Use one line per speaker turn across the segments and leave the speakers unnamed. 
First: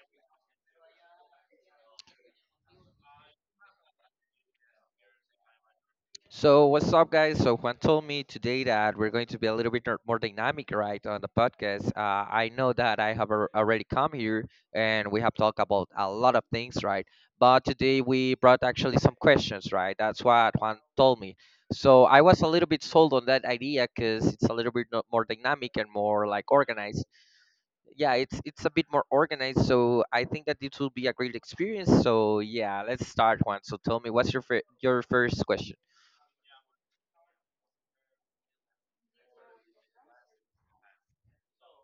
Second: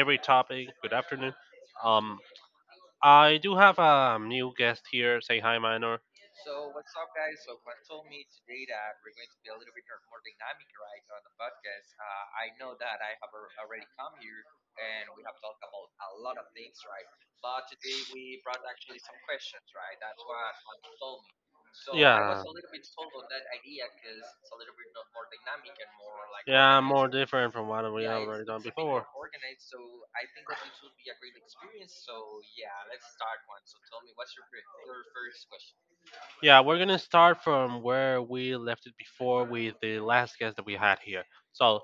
Every Topic. Good afternoon. Um, I do have a new guest here. Say hi, Minor.
So, what's up, guys? So, Juan told me today that we're going to be a little bit more dynamic, right, on the podcast. I know that I have already come here and we have talked about a lot of things, right? But today we brought actually some questions, right? That's what Juan told me. So, I was
Yeah,
a little bit sold on that idea because it's a little bit more dynamic and more like
yeah,
organized.
more different from what we
Yeah,
have
it's
already done
it's a bit more
before.
organized, so I think that it will be a great experience. So, yeah, let's start, Juan. So, tell me, what's your your first question?
Yeah, we're gonna start from where we left it before with the last guest that we had here. So,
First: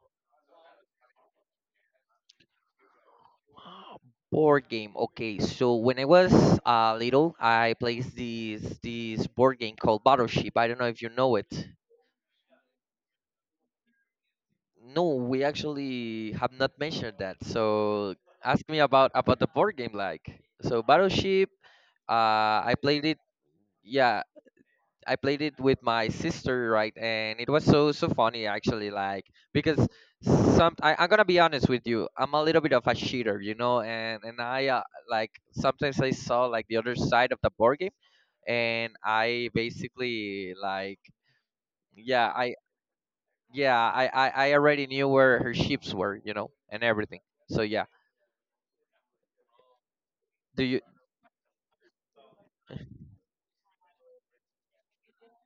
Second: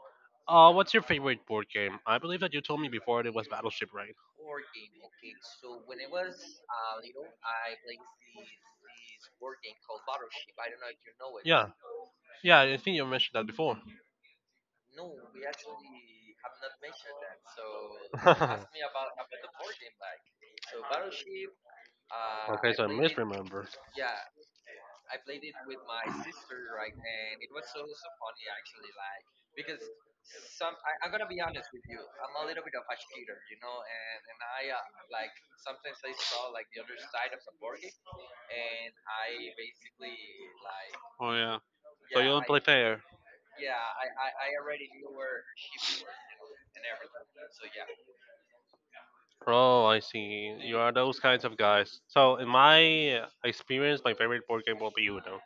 what's your favorite board game? I believe that you told me before it was Battleship, right?
Board game. Okay, so when I was little, I played this board game called Battleship. I don't know if you know it.
Yeah, yeah, I think you mentioned that before.
No, we actually have not mentioned that. So ask me about the board game, like so Battleship. I
Okay, so I
played it.
misremember.
Yeah, I played it with my sister, right? And it was so funny actually, like because I'm gonna be honest with you, I'm a little bit of a cheater, and I like sometimes I saw like the other side of the board game, and I basically like
Oh yeah. So you
yeah
don't play fair.
I already knew where her ships were, and everything. So yeah,
Oh, I see.
do
You
you
are those kinds of guys. So, in my experience, my favorite board game will be Uno.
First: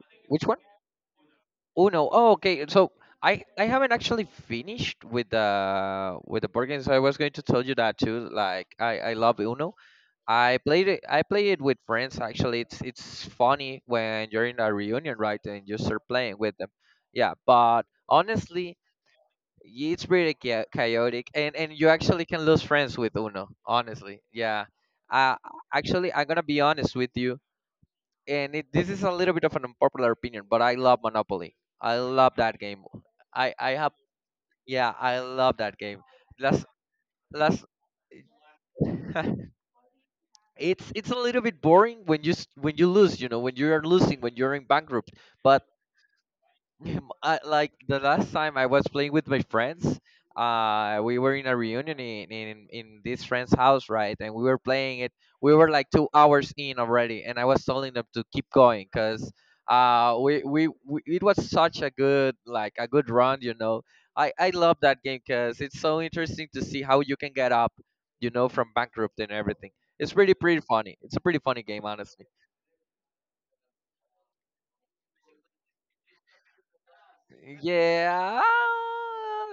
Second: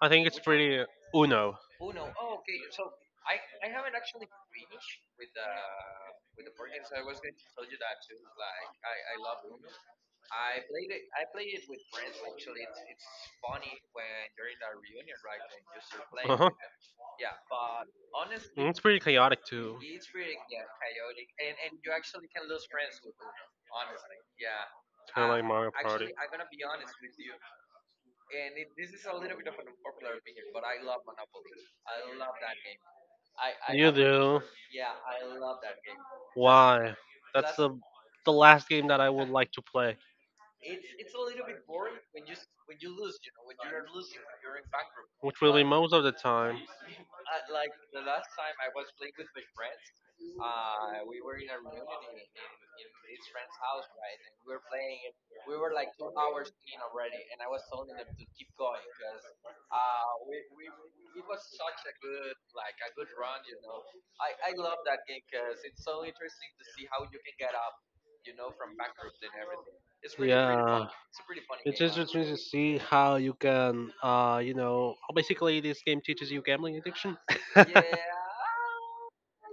I think it's
which one?
pretty. Uno.
Uno. Oh, okay. So I haven't actually finished with the board games. I was going to tell you that too. Like I love Uno. I played it. I play it with friends. Actually, it's funny when you're in a reunion, right? And you start playing
Uh-huh.
with them. Yeah, but
And it's
honestly,
pretty chaotic too,
it's pretty chaotic, and
kind
you actually can lose friends with Uno. Honestly, yeah.
of
Uh,
like Mario Party.
actually, I'm gonna be honest with you and this is a little bit of an unpopular opinion, but I love Monopoly. I love that game. I I
You
have
do?
Yeah, I love that game. Last
Why? That's
last
the last game that I would like to play,
It's a little bit boring when you when you lose, when you are losing, when you're in bankrupt.
which will
But
be most of the time.
Yeah, like the last time I was playing with my friends, we were in a reunion in this friend's house, right? And we were playing it. We were like 2 hours in already, and I was telling them to keep going because we it was such a good like a good run, I love that game because it's so interesting to see how you can get up, from bankrupt and everything. It's pretty
Yeah.
funny. It's a pretty funny
It's
game,
interesting
honestly.
to see how you can, basically this game teaches you gambling addiction.
Yeah,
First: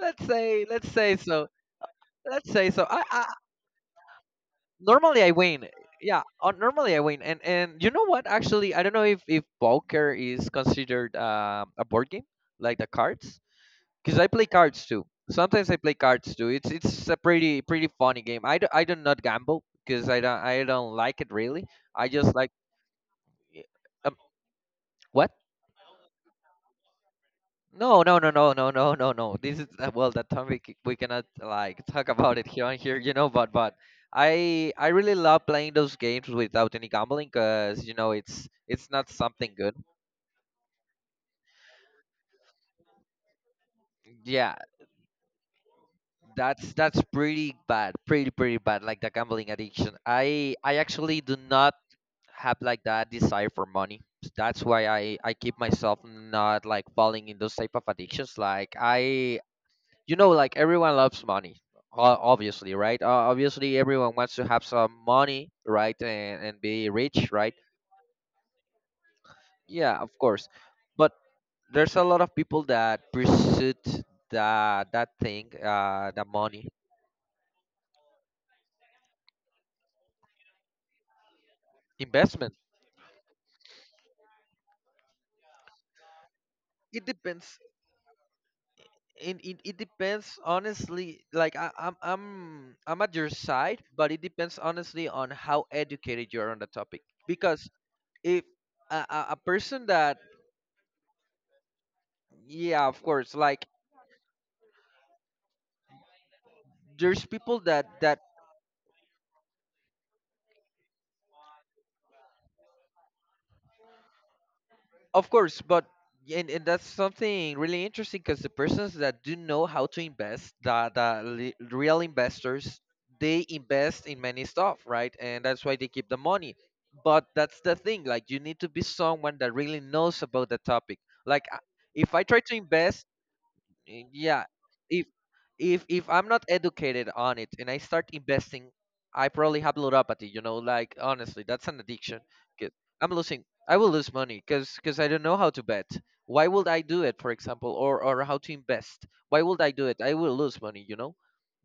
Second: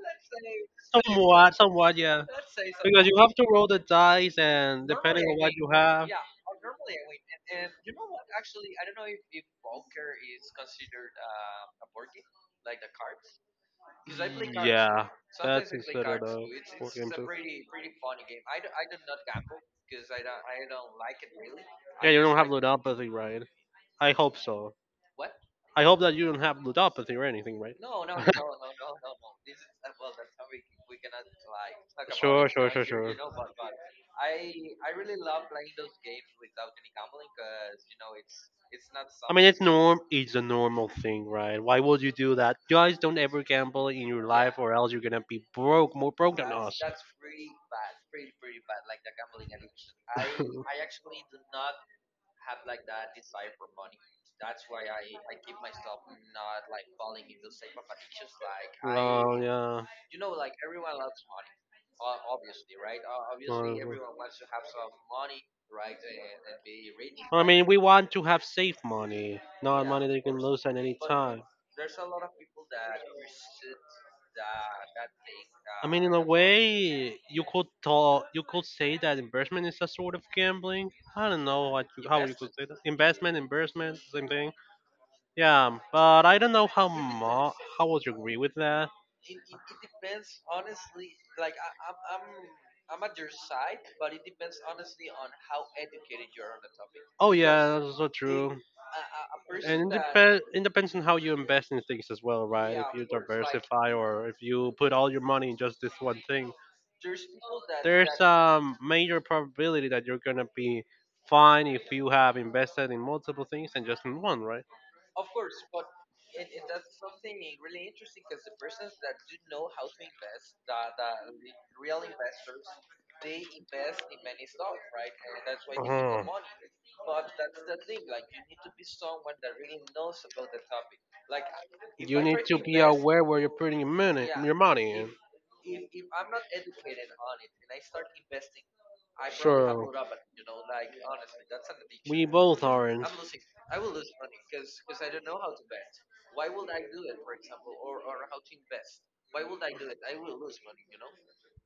let's say so.
Somewhat, somewhat, yeah.
Let's say so.
Because you
I
have to roll the dice, and
normally
depending
I
on what
win.
you have,
Yeah, normally I win. And you know what? Actually, I don't know if poker is considered a board game like the cards, because I play cards too.
yeah,
Sometimes
that's
I play
considered of
cards too. It's
the game
a
too.
pretty funny game. I do not gamble because I don't like it really. I
Yeah, you
just
don't have
like.
ludopathy, right? I
Um,
hope so.
what?
I hope that you don't have ludopathy or anything, right?
No, no, no, no, no, no, no, no. This is well, that topic we we cannot like talk about
Sure,
it here
sure,
on
sure,
here,
sure.
but I really love playing those games without any gambling, cause you know it's not
I mean,
something
it's
good.
norm. It's a normal thing, right? Why would you do that? Guys, don't ever gamble in your life,
Yeah,
or else you're gonna be broke, more broke than
that's
us.
that's pretty bad, pretty bad. Like the gambling addiction. I actually do not have like that desire for money. That's why I keep myself not like falling in those type of addictions. Like
Well,
I
yeah.
you know like everyone loves money obviously right obviously
Well,
everyone wants to have some money right and be rich
I
right
mean, we want to have safe money, not
yeah
money
of
that you can
course
lose at any
but
time.
there's a lot of people that pursued that thing
I mean, in a
the money
way, you could talk, you could say that investment is a sort of gambling. I don't know what you, how you could
investment
say that. Investment, investment, same thing. Yeah, but I don't know
it depends
how would you agree with that.
it depends honestly like i'm at your side but it depends honestly on how educated you're on the topic
Oh
because
yeah, that's so
if
true.
a person
And
that
it depends on how you invest in things as well, right? If
yeah of
you
course like
diversify or if you put all your money in just this one thing,
there's people that
there's
that
a major probability that you're gonna be fine if you have invested in multiple things and just in one, right?
of course but and that's something really interesting because the persons that do know how to invest real investors they invest in many stuff right and that's why they
Uh-huh.
keep the money but that's the thing like you need to be someone that really knows about the topic like if
You
I try
need
to
to be
invest
aware where you're putting your money,
yeah
your money.
if I'm not educated on it and I start investing, I probably have
Sure.
neuropathy. You know, like honestly, that's an addiction.
We both
'Cause
aren't.
I'm losing. I will lose money because I don't know how to bet. Why would I do it, for example, or how to invest? Why would I do it? I will lose money. You know,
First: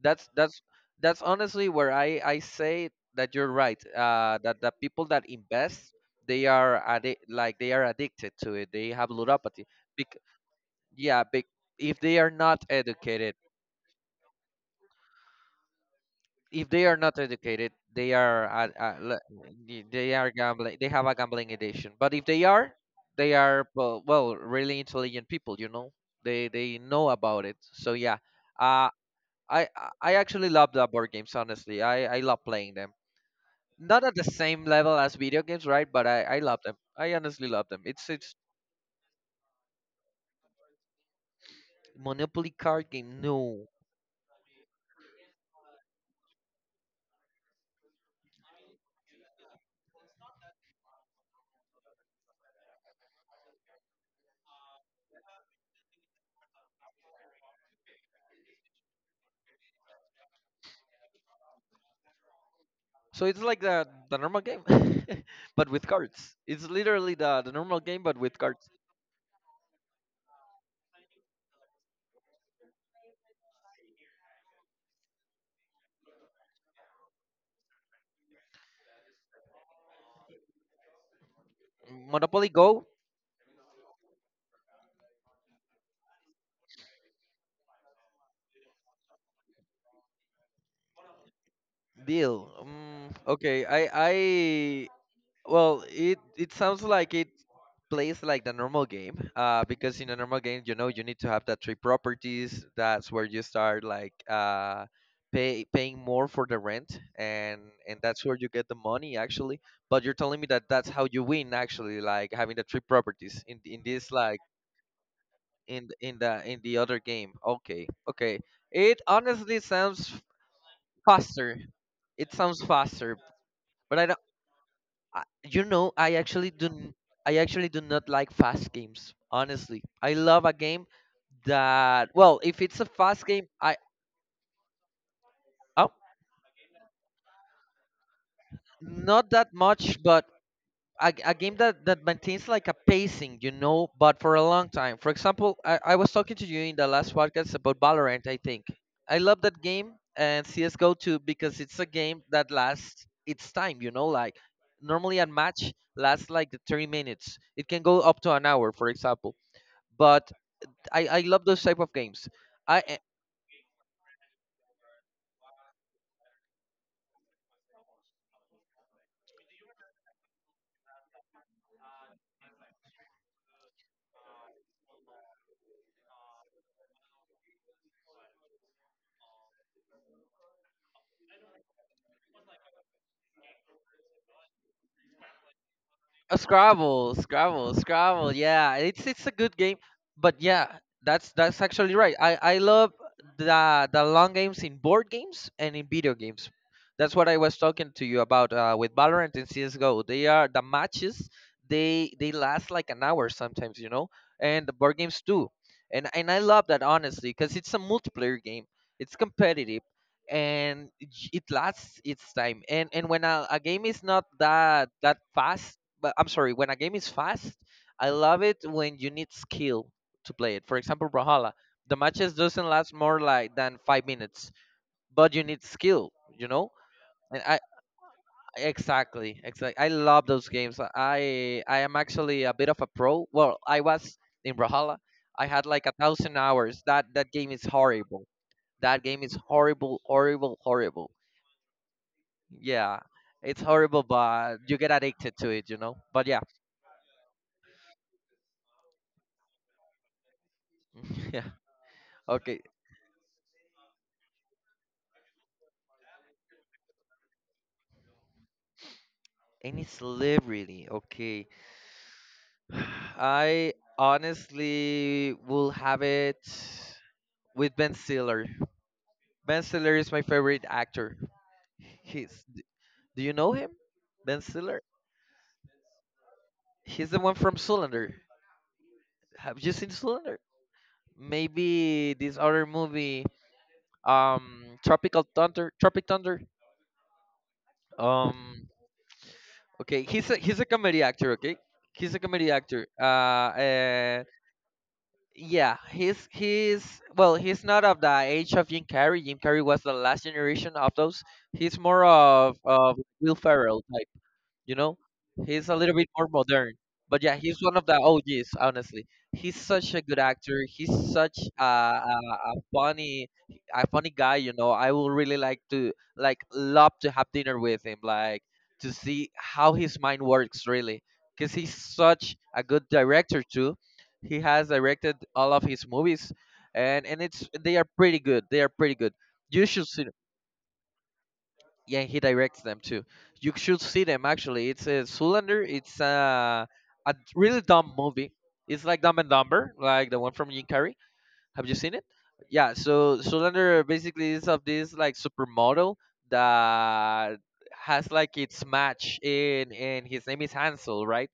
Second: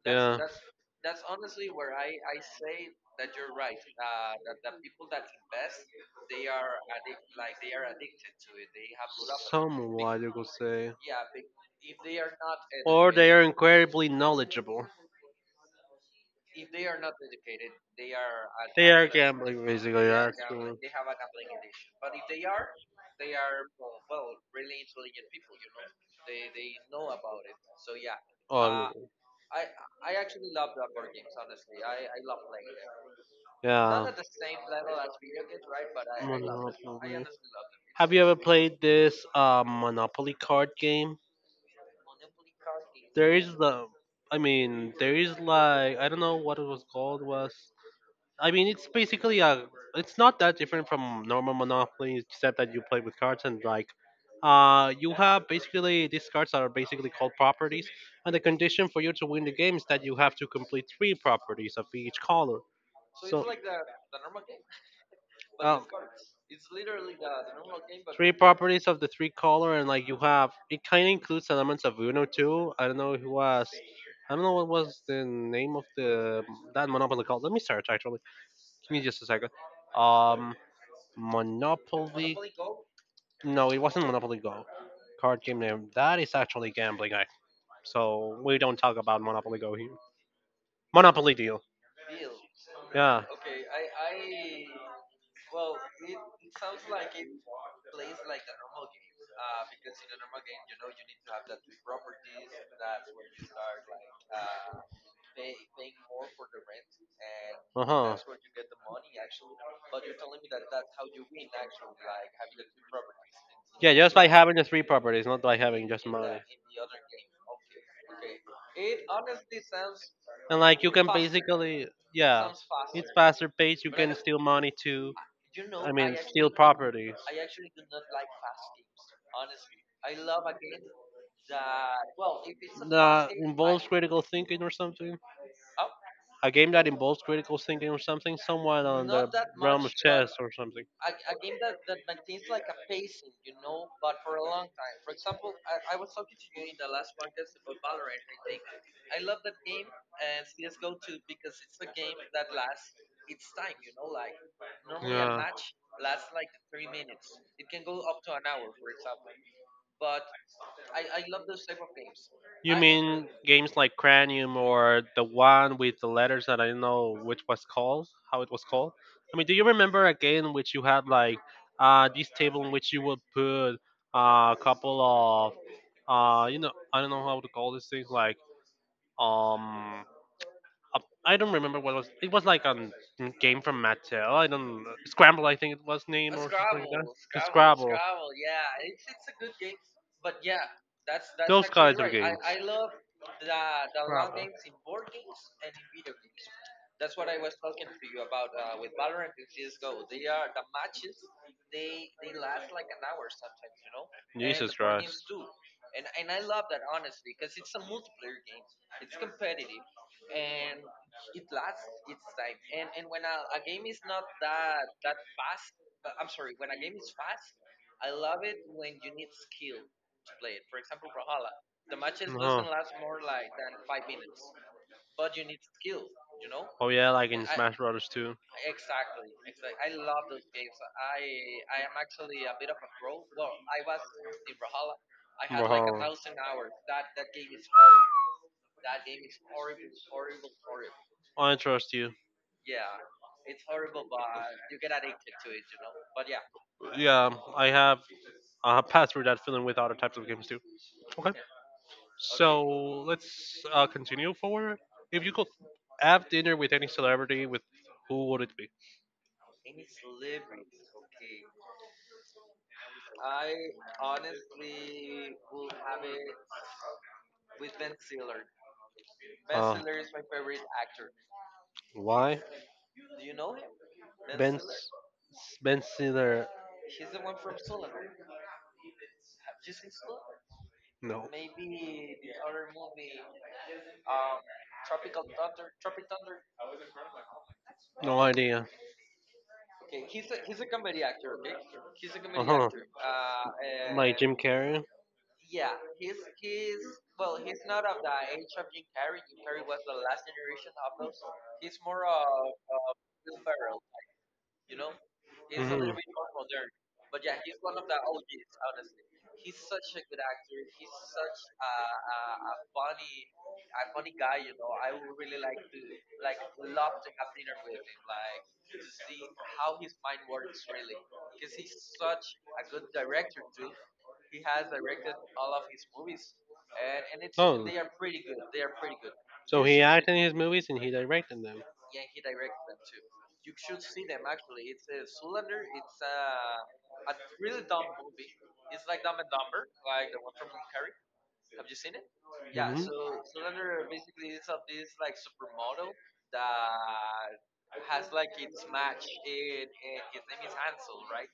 that's
Yeah.
that's that's honestly where I say that you're right. That the people that invest they are like they are addicted to it. They have neuropathy.
Somewhat,
Bec-
you could because say. And
yeah, bec- if they are not
or they
educated
are incredibly knowledgeable.
if they are not educated, they are at
They are gambling, basically,
they are
actually.
gambling. They have a gambling addiction. But if they are, they are well really intelligent people. You know, they know about it. So yeah,
Oh.
uh, I actually love the board games. Honestly, I love playing them.
Not
Not at the same
yeah.
level as video games, right? But I love them. I
Monopoly.
honestly love them.
Have you
It's
ever played this Monopoly card game?
Monopoly card game.
There is
No,
the, I mean, there is like I don't know what it was called was. I mean, it's basically a. It's not that different from normal Monopoly, except that you play with cards and like, you have basically these cards that are basically called properties, and the condition for you to win the game is that you have to complete three properties of each color.
so it's
So,
like the normal game, but
uh,
with cards. It's literally the normal game, but
three
with cards.
properties of the three color, and like you have, it kind of includes elements of Uno too. I don't know who was. I don't know what was the name of the that Monopoly called. Let me search actually. Give me just a second. Um. Monopoly.
Monopoly Go
No, it wasn't Monopoly Go. Card game name. That is actually gambling act. So we don't talk about Monopoly Go here. Monopoly Deal.
deal.
Yeah.
Okay, I well, it sounds like it plays like the normal game. Because in a normal game, you know, you need to have the three properties. That's where you start like paying more for the rent,
Uh
and
huh.
that's where you get the money actually. But you're telling me that that's how you win actually, like having the three properties in
Yeah,
this
just by
like
having the three properties, not by having
in
just
in the
money.
in the other game. Okay, okay. It honestly sounds
And like you can
faster.
basically,
It
yeah,
sounds
it's
faster,
faster pace. You
but I
can
don't.
steal money too.
I, you
I
know,
mean,
I actually
steal
do.
properties.
I actually do not like fast games. Honestly, I love a game that. Well, if it's a fast
That
game, I
involves critical thinking or something.
oh,
A game that involves critical thinking or something, somewhat on the
not that
realm of much,
much, but
chess or something.
a game that, that maintains like a pacing, you know, but for a long time. For example, I was talking to you in the last podcast about Valorant, I think. I love that game and CSGO too because it's a game that lasts its time, you know, like normally a
Yeah.
match lasts like 30 minutes. It can go up to an hour, for example. But I love those type of games.
You
I
mean games like Cranium or the one with the letters that I don't know which was called, how it was called? I mean, do you remember a game in which you had like this table in which you would put a couple of, I don't know how to call these things, like um, uh, I don't remember what it was. It was like a game from Mattel. I don't Scramble. I think it was name or something like that. The Scrabble.
Scrabble. Yeah, it's a good game, but yeah, that's
Those
actually
kinds of
right. I
games.
I
uh,
love the long games in board games and in video games. That's what I was talking to you about with Valorant and CS:GO. They are the matches. They last like an hour sometimes, you know,
the
and the
Jesus
board games
Christ.
too. And I love that honestly because it's a multiplayer game. It's competitive and it lasts its time. And when a game is not that fast but I'm sorry, when a game is fast, I love it when you need skill to play it. For example, Brawlhalla, the matches
No.
doesn't last more
No.
like than 5 minutes, but you need skill, you know.
Oh yeah, like
And
in
I
Smash Brothers too.
exactly, exactly, I love those games. I am actually a bit of a pro. Well, I was in Brawlhalla. I had like a thousand
Wow.
hours. That game is horrible. That game is horrible, horrible, horrible.
I trust you.
Yeah, it's horrible, but you get addicted to it, you know. But yeah,
Yeah, I have. I have passed through that feeling with other types of games too. Okay.
yeah. Okay,
So let's continue forward. If you could have dinner with any celebrity, with who would it be?
any celebrity, okay. I honestly will have it with Ben Stiller. Ben
Uh,
Stiller is my favorite actor. He's,
why?
d- do you know him? Ben
Ben
Stiller?
Ben Stiller.
He's the one from Zoolander. Have you seen Zoolander?
No,
Maybe this other movie, Tropical Thunder. Tropic Thunder.
no
Um,
idea.
okay, he's a
Uh-huh.
comedy actor. Okay, he's a comedy actor.
Like
Uh
Jim Carrey.
Yeah, he's well, he's not of the age of Jim Carrey. Jim Carrey was the last generation of those. He's more of Will Ferrell, you know he's a little
Mhm.
bit more modern, but yeah, he's one of the og's honestly. He's such a good actor. He's such a funny a funny guy. I will really like to, like, love to have dinner with him, like, to see how his mind works really, because he's such a good director too. He has directed all of his movies, and it's
Oh,
they are pretty good. They are pretty good.
so
You
he
should see,
acted in his movies and he directed them.
yeah, he directs them too. You should see them, actually. It's a Zoolander. It's a really dumb movie. It's like Dumb and Dumber, like the one from Jim Carrey. Have you seen it? Yeah, so
Mhm.
Zoolander basically is of this, like, supermodel that has, like, its match in, and his name is Hansel, right?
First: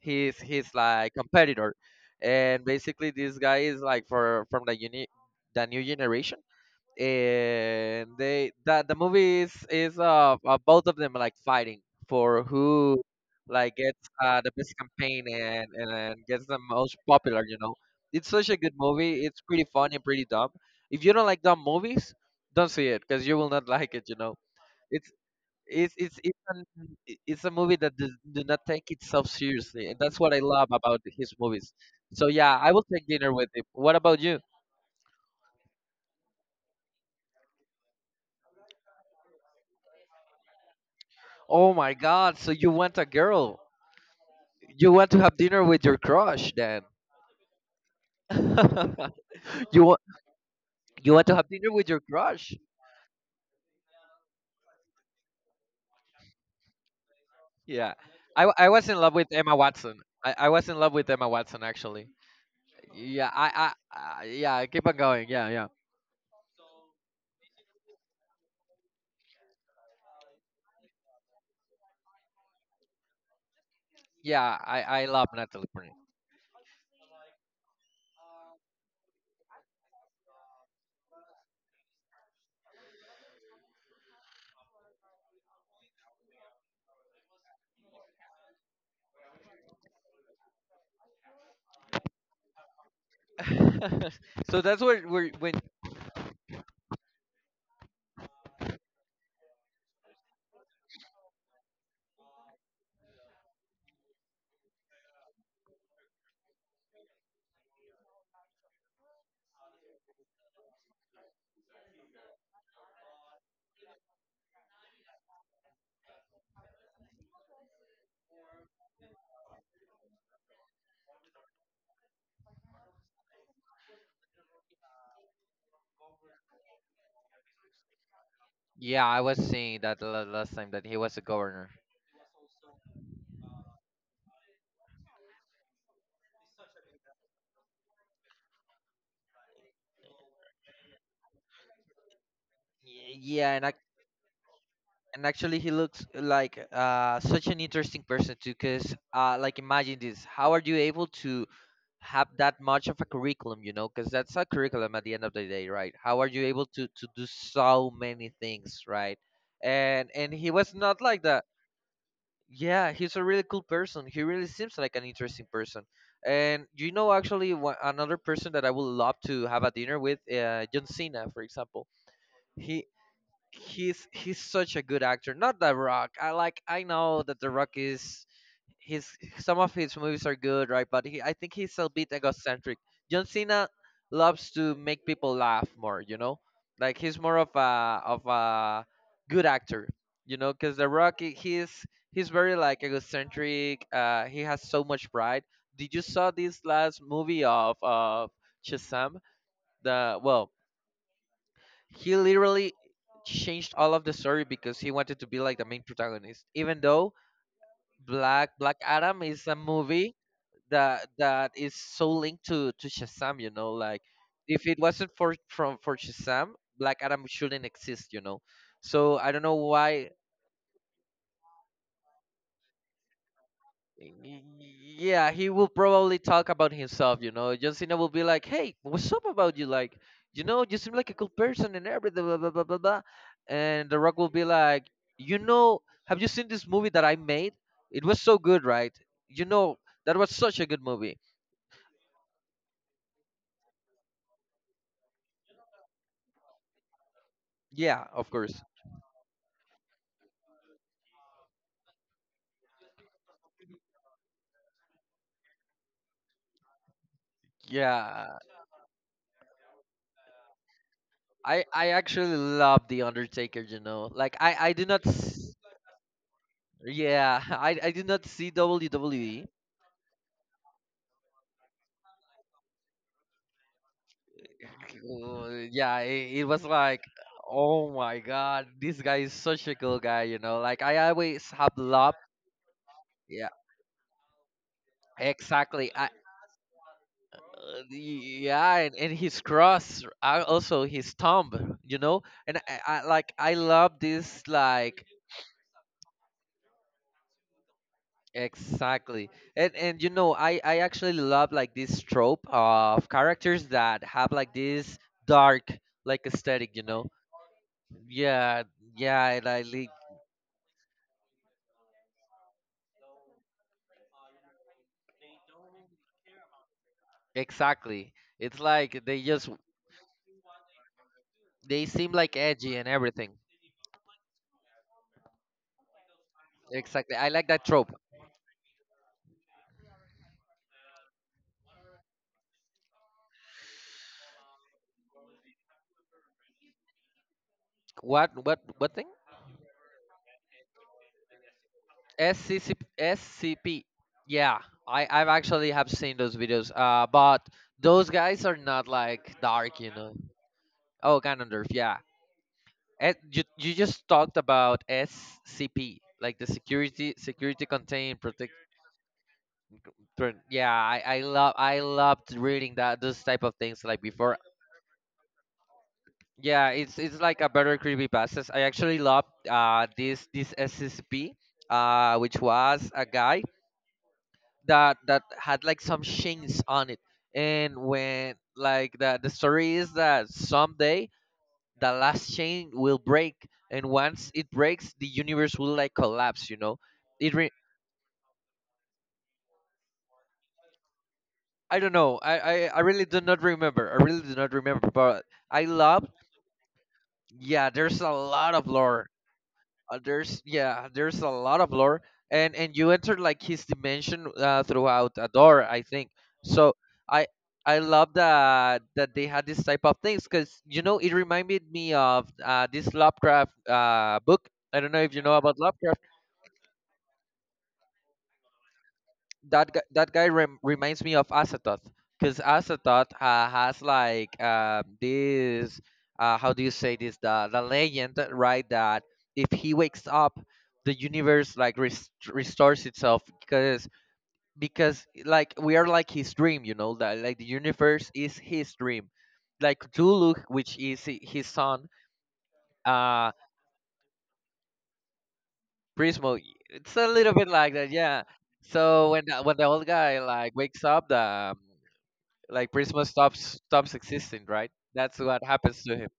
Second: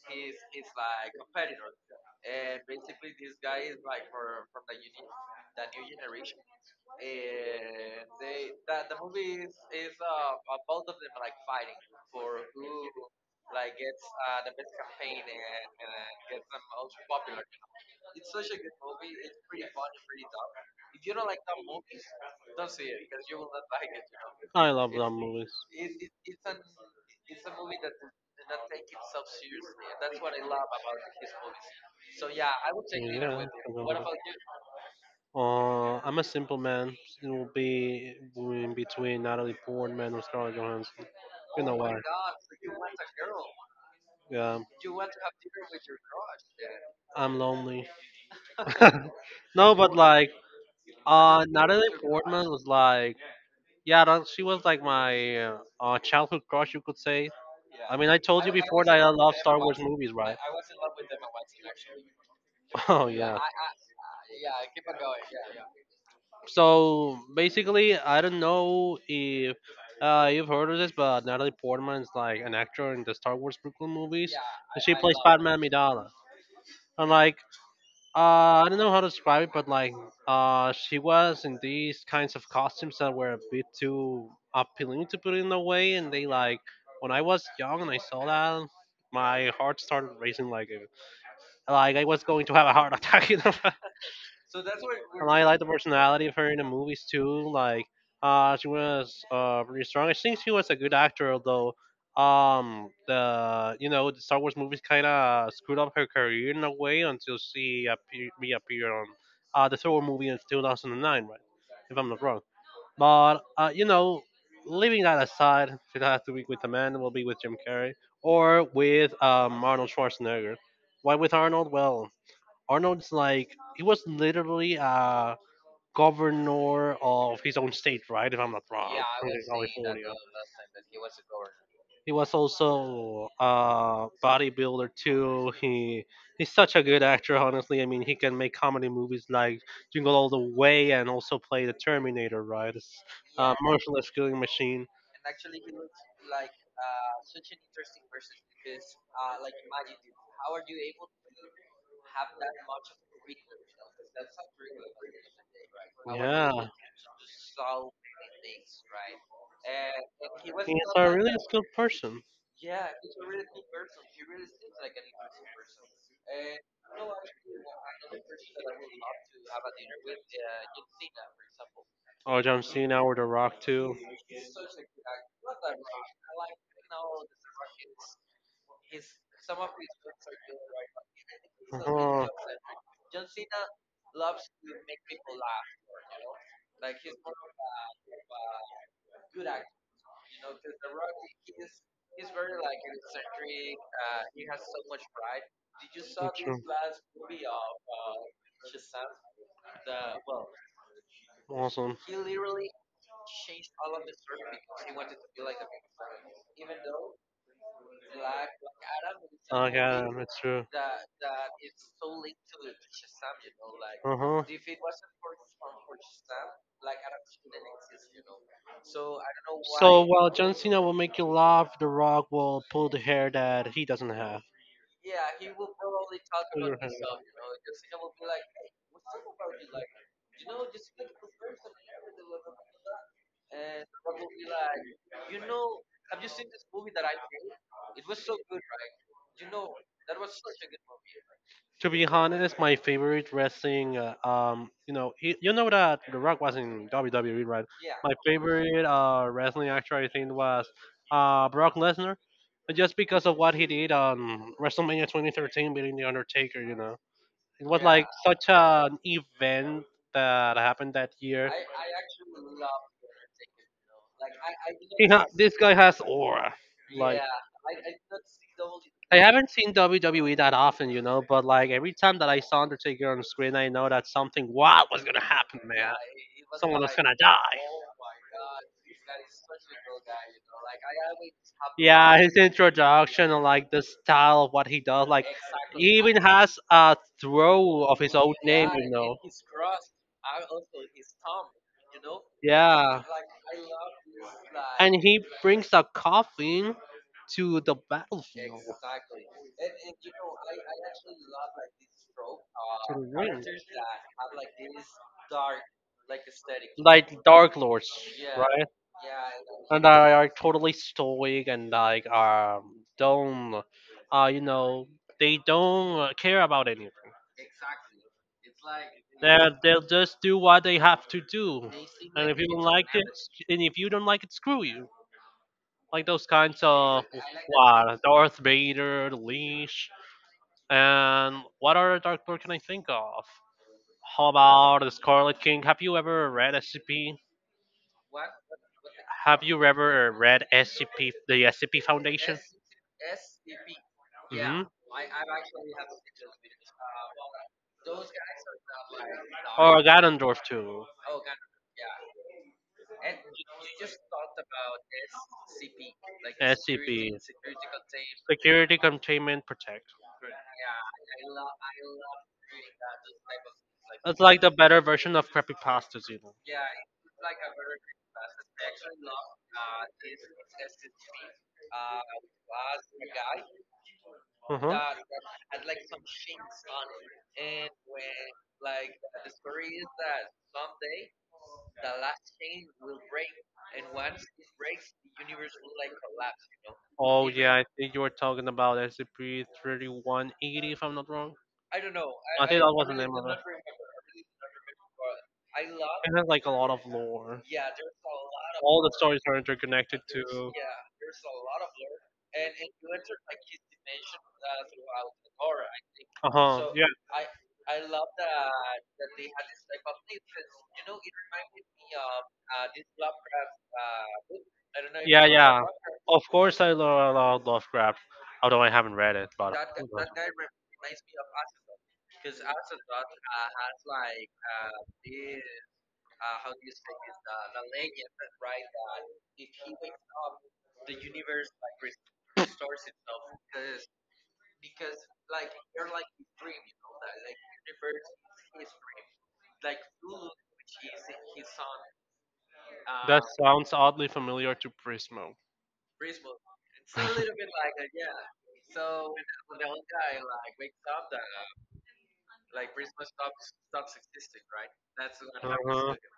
He's like competitor, and basically this guy is like for from the uni, the new generation. And the movie is both of them, like, fighting for who, like, gets the best campaign and gets the most popular, it's such a good movie. It's pretty fun and pretty dumb. If you don't like dumb movies, don't see it because you will not like it,
I love
it's
them movies.
it's it's it's, an, it's a movie that do not take itself seriously, and that's what I love about his movies. So
Yeah.
yeah, I
I
will
love
take dinner with him. What
them.
about you?
I'm a simple man. It will be in between Natalie Portman or Scarlett Johansson. You
Oh
know
my
why?
god, so you want a girl.
Yeah,
You want to have dinner with your crush, then.
I'm lonely. No,
you
but
want
like,
you want to have dinner
Natalie
with your
Portman
crush?
was like, yeah, that, she was like my childhood crush, you could say.
Yeah.
I mean, I told you
I
before
was
that
in
I
love with
love
Emma
Star Wars
Watson.
movies,
I,
right?
I was in love with Emma Watson actually.
Oh
Yeah,
yeah.
I yeah, keep on going. Yeah, yeah.
So basically, I don't know if you've heard of this, but Natalie Portman is like an actor in the Star Wars prequel movies,
Yeah, I,
and she
I
plays
love
Padme
Natalie Portman.
Amidala. And like, I don't know how to describe it, but like, she was in these kinds of costumes that were a bit too appealing to put in a way, and they like, when I was young and I saw that, my heart started racing like, like I was going to have a heart attack. You know?
so that's what we're
And I
when
like the personality of her in the movies too. Like, she was pretty strong. I think she was a good actor, although the you know the Star Wars movies kind of screwed up her career in a way until reappeared on the Star Wars movie in 2009, right? If I'm not wrong. But leaving that aside, if it has to be with a man, it will be with Jim Carrey or with Arnold Schwarzenegger. Why with Arnold? Well, Arnold's like he was literally a governor of his own state, right? If I'm not yeah, wrong,
Yeah, I
yeah,
was
in
seeing that the
California.
last time that he was a governor.
He was also a bodybuilder too. He's such a good actor, honestly. I mean, he can make comedy movies like Jingle All the Way and also play the Terminator, right? It's
Yeah,
a
and I,
merciless killing machine.
and actually he looks like such an interesting person too, because like, imagine this, how are you able to have that much of a curriculum, because that's a curriculum at the end of the day, right? How are you able to do
Yeah.
so many things, right? And he was
He's
not
a
like
really
that.
skilled person.
Yeah, he's a really cool person. He really seems like an interesting person. And you know, actually, another person that I would love to have a dinner with, John Cena, for example.
Oh, John
he
Cena or The Rock too.
he's such a good actor. Not The Rock. I like, I know that The Rock is, his, some of his movies are good, right? But he, I think he's a bit
Uh-huh.
egocentric. John Cena loves to make people laugh more. You know, like, he's more of a good actor. You know, because The Rock, he's very, like, egocentric. He has so much pride. Did you saw
That's true.
this last movie of Shazam? The, well,
Awesome.
he literally changed all of the story because he wanted to be like the main protagonist. Even though Black Adam is a
Oh yeah,
movie
that's true.
that is so linked to Shazam, you know, like,
Uh huh.
if it wasn't for from for Shazam, Black Adam shouldn't exist, you know. So I don't know
So
why.
while John Cena will make you laugh, The Rock will pull the hair that he doesn't have.
Yeah, he will probably talk about himself, you know. John Cena will be like, "Hey, what's up about you? Like, you know, you seem like a cool person and everything." Blah blah blah blah blah. And The Rock will be like, "You know, have you seen this movie that I made? It was so good, right? You know, that was such a good movie."
To be honest, my favorite wrestling, you know that The Rock was in WWE. My
Yeah, of course.
favorite wrestling actor, I think, was Brock Lesnar, but just because of what he did on WrestleMania 2013, beating The Undertaker. It was like
Yeah,
such an event that happened that year.
I actually love The Undertaker. You know, like, I do not.
This guy has aura. Like,
Yeah, I do not see
I
WWE.
haven't seen WWE that often, but like every time that I saw Undertaker on screen, I know that something wild was gonna happen, man.
Yeah, it was
Someone was
like,
gonna die.
oh my god, this guy is such a cool guy, you know. Like, I always have love.
Yeah, his introduction and
Yeah,
like the style of what he does, like
exactly.
he
I,
even has a throw of his own name,
yeah,
you
and
know.
his cross, also his thumb, you know. And I
Yeah,
like, I love this,
and
like,
he brings a coffin to the battlefield,
exactly. And
to
and you know, I actually love, like, this trope
the
of
ring,
characters that have, like, this dark, like, aesthetic, you know.
like Dark Lords,
Yeah,
right?
yeah, and I
And they
like,
are totally stoic and like don't, uh you know, they don't care about anything.
exactly. It's like they just,
They'll just do what they have to do,
they seem
and
like
if you don't
edgy
like
and
it,
everything.
and if you don't like it, screw you. Like those kinds of
Exactly. I like that trope.
what Darth Vader, the Leash, and what other Dark Lord can I think of? How about the Scarlet King? Have you ever read SCP?
What thing?
Have you ever read SCP, the SCP Foundation?
SCP, SCP. Yeah,
Hmm.
I've actually have seen those videos. But those guys are not like dark,
Or
you know.
Ganondorf too.
Oh, Ganondorf. Yeah. Eh, you just talked about
SCP
SCP, like the
like Security SCP,
security
security Containment
contained protect.
Security Containment Protect.
Yeah, I love, I loved reading that, those type of things like
It's
before.
like the better version of creepypastas, you
Yeah, it's like a better creepy passes. I actually love this SCP which was a guy
know. Mhm.
that had like some chains on it. And when, like, the story is that someday the last chain will break, and once it breaks the universe will like collapse, you know.
Oh
It
it,
re-
yeah, I think you were talking about SCP 3180, if I'm not wrong.
I
I
don't
don't know.
know.
I think that
I
was the
really
honestly name
do
of I'm it.
not
Not.
remember. I really do not remember, but I
I love.
love,
It has like a lot of lore. Yeah,
yeah,
there's
there's
a
a
lot.
lot
Of
of
all the lore.
lore.
Stories are interconnected there's
There's
to. Yeah,
Yeah, there's
there's
a
a
lot of lore. And you enter, like, his dimension throughout a door, I think.
lot of lore. Huh.
So
So yeah.
i I love that, that they had this type of things because, you know, it reminded me of, this Lovecraft, book. I
I
don't
don't know
know
if
if you
yeah. You love
know about
yeah. Lovecraft.
Lovecraft.
Of course, I Lovecraft, although I haven't read it, but. That
That guy,
that, you know.
that guy reminds me of Azatoth, because Azatoth, has, like, this, how do you say this, the legend, right, that if he wakes up, the universe, like, restores itself, because, like, we are like his dream, you know, that, like, the universe is his dream, like Cthulhu, which is his son.
That
uh
sounds oddly familiar to Prismo.
Prismo, it's a little bit like that, yeah. So when the old guy like wakes up, the um, like, pretty stops existing, right? That's what happens to
Uh-huh.
him.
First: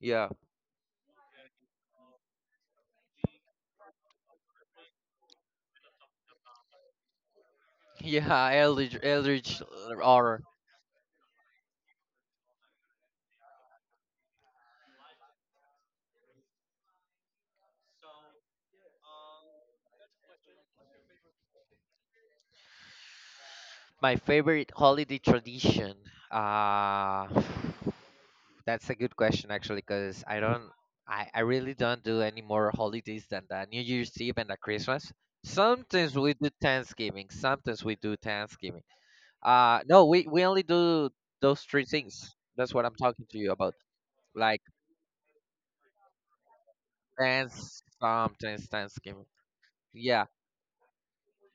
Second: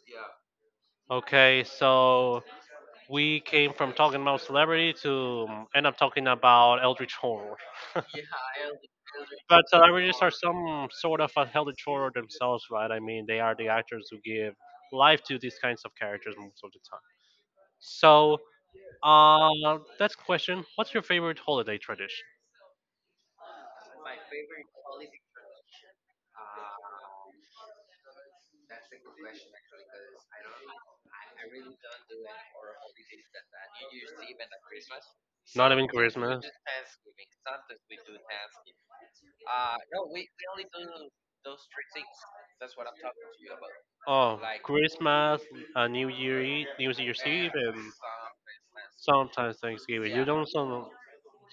Yeah,
Okay, so we came from talking about celebrity to end up talking about Eldritch Horror.
yeah. Eldritch, Eldritch
But celebrities are
horror.
some sort of a Eldritch Horror themselves, right? I mean, they are the actors who give life to these kinds of characters most of the time. So, that's the question. What's your favorite holiday tradition?
My favorite holiday tradition. Uh, that's a good question, actually, because I really don't do any more holidays than the New Year's Eve and the Christmas.
Not even Something
Sometimes we
Christmas.
do Thanksgiving. Sometimes we do Thanksgiving. No, we only do those three things. That's what I'm talking to you about.
Oh,
Like,
Christmas, New Year, New Year's Eve,
Thanks,
and
sometimes Thanksgiving.
sometimes Thanksgiving.
Yeah.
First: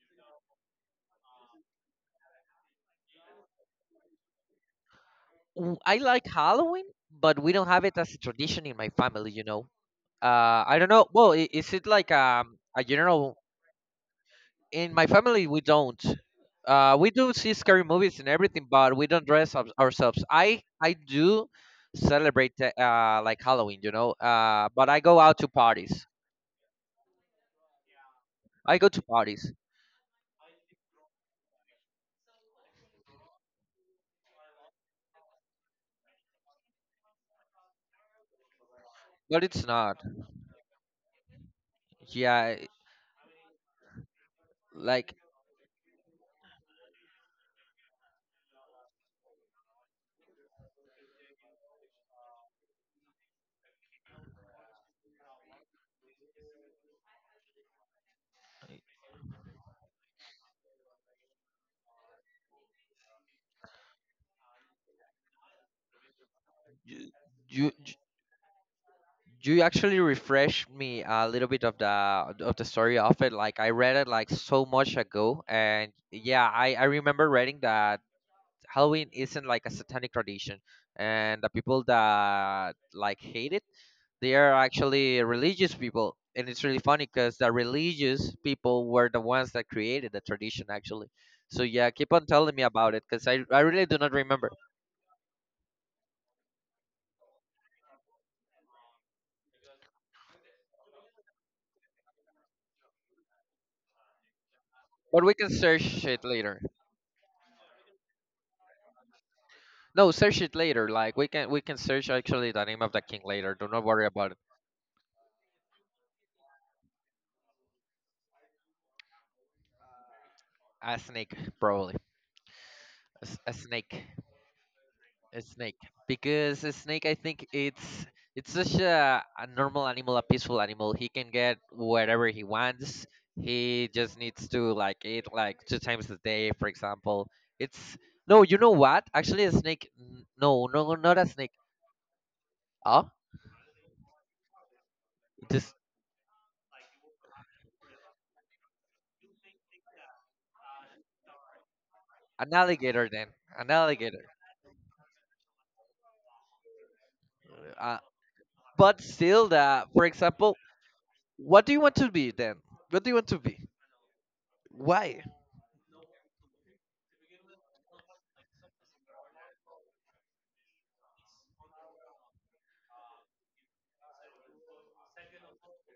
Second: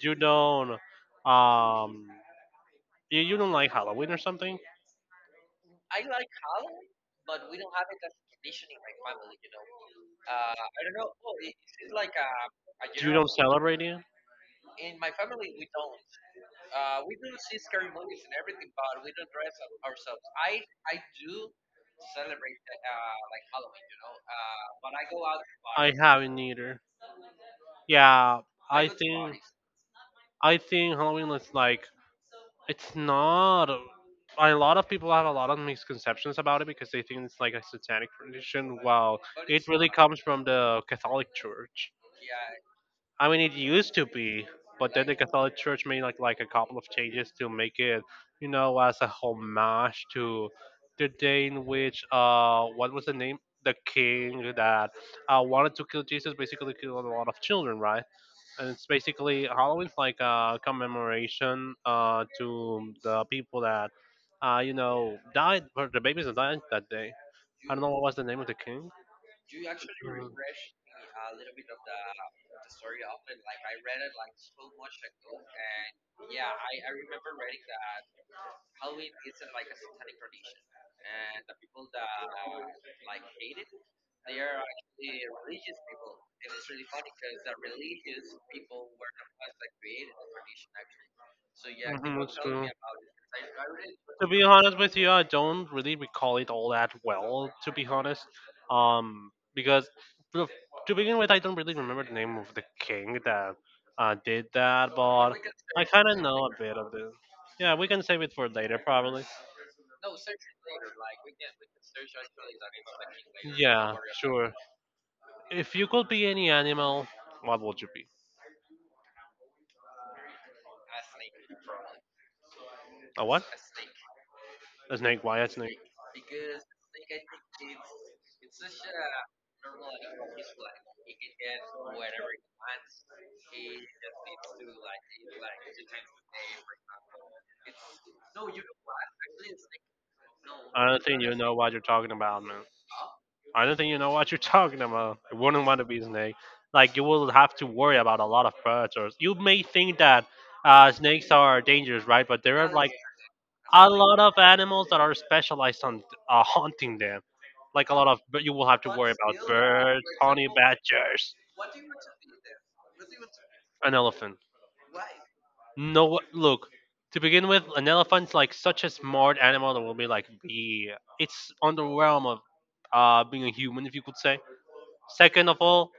You don't um you don't like Halloween or something?
I like Halloween, but we don't have it as a tradition in my family, you know. I don't know. Well, is it like a
Don't
general?
celebrate it?
In my family, we don't. We do see scary movies and everything, but we don't dress up ourselves. I do celebrate the, like, Halloween, you know. But I go out to
I
parties.
haven't either. Yeah,
I go to
think
parties,
I think Halloween is it's not. A lot of people have a lot of misconceptions about it because they think it's like a satanic tradition, while
but
it
it's
really
not.
comes from the Catholic Church.
Yeah,
I mean, it used to be, but then the
like,
Catholic Church made like a couple of changes to make it, you know, as a homage to the day in which, what was the name? The king that wanted to kill Jesus basically killed a lot of children, right? And it's basically Halloween's like a commemoration, to the people that, you know, died, or the babies that died that
you,
day. I
you,
don't know what was the name of the king.
you actually refreshed me a little bit of the story of it, like, I read it like so much ago, and yeah, I remember reading that Halloween isn't like a satanic tradition, and the people that, like, hate it, they are actually religious people, and it's really funny because the religious people were the ones that created the tradition, actually. So yeah, keep
Mhm,
on
it's
telling me
true.
about it because I really do not
To be
remember,
honest with you, I don't really recall it all that well. To be honest, because to to begin with, I don't really remember the name of the king that did that,
but
but
we can
I
search
kind of
it
know a
later.
bit of it. Yeah, we can save it for later, probably.
No, search it later. Like, we can search actually the name of the king later. Do not
Yeah,
worry about it.
sure. If you could be any animal, what would you be?
A snake, probably.
A
A,
what?
a snake.
A snake? Why
A
a
snake.
snake?
Because a snake, I think it's such a normal animal, a peaceful animal. He can get whatever he wants. He just needs to, like, eat like two times a day, for example. It's, no, you know what? Actually, a snake, no,
I
no,
don't think
not a
you know
snake.
what you're talking about, man.
Oh,
I don't think you know what you're talking about. I wouldn't
just
want to be a snake. Like, you will have to worry about a lot of predators. You may think that, snakes are dangerous, right? But
an
there are like
alligator then. An
a lot
alligator.
of animals that are specialized on, hunting them. Like a
Uh,
lot of, but you will have to
but
worry about
still the,
birds,
for
honey
example,
badgers,
what do you want to be then? What do you want to be?
an elephant.
Why?
No, look. To begin with, an elephant's like such a smart animal that will be be. It's on the realm of, being a human, if you could say. Second of all,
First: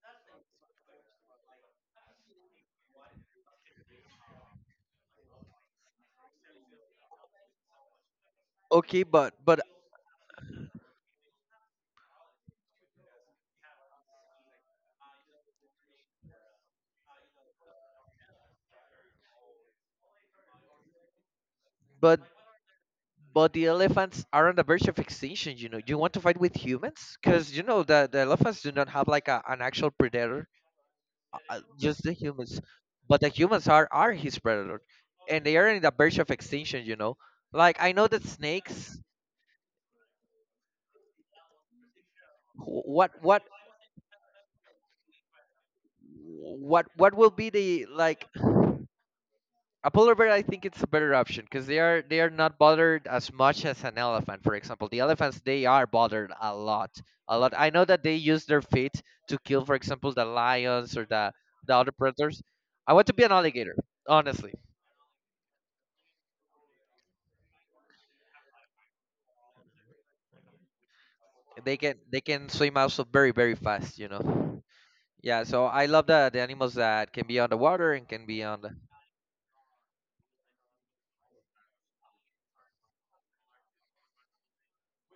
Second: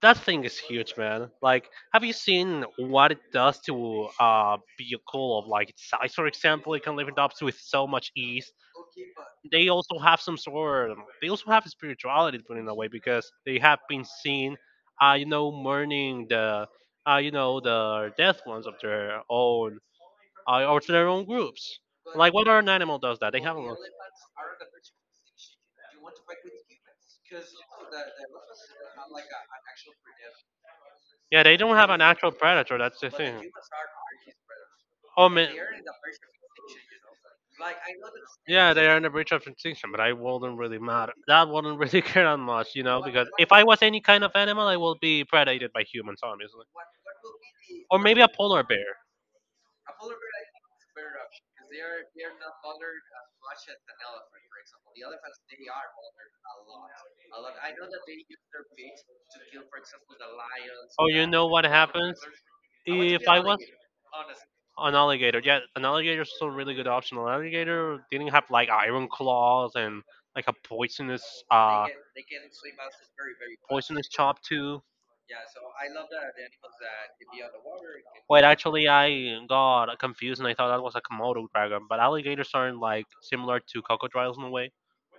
that thing is huge, man. Like, have you seen what it does to a vehicle of like its size? For example, it can lift it up with so much ease.
Okay, but
They also have some sort. They also have spirituality put in a way because they have been seen, you know, mourning the, you know, the death ones of their own, or to their own groups.
but
Like, what other animal does that? They
the
haven't looked-
elephants are on the verge of extinction. You know, you want to fight with humans because, you know, the elephants do not have like an actual predator,
yeah, they don't have a
just the
natural
humans.
predator. That's the
But the
thing.
humans are his predator,
Oh
and
man,
they are in the verge of extinction. You know, like, I know that
yeah, they are
snakes.
in a breach of extinction, but I wouldn't really matter. That wouldn't really care that much, you
wh-
know,
What
because
what
if I was any kind of animal, I will be predated by humans, obviously,
what will be the,
or maybe
like,
a polar bear.
a polar bear? I think it's a better option, because they are, they are not bothered as much as an elephant. For example, the elephants, they are bothered a lot, a lot. I know that they use their feet to kill, for example, the lions or
Oh, you
the
know what
the other
happens
predators. I want to be
if
an
I was
alligator, honestly.
an alligator? Yeah, an alligator is a really good option. An alligator didn't have like iron claws and like a poisonous,
They can, they can swim also very very fast, you
poisonous chop
know.
too.
Yeah, so I love the animals that can be on the water and can be
Wait,
on the,
actually, I got confused and I thought that was like a Komodo dragon, but alligators aren't like similar to crocodiles in a way.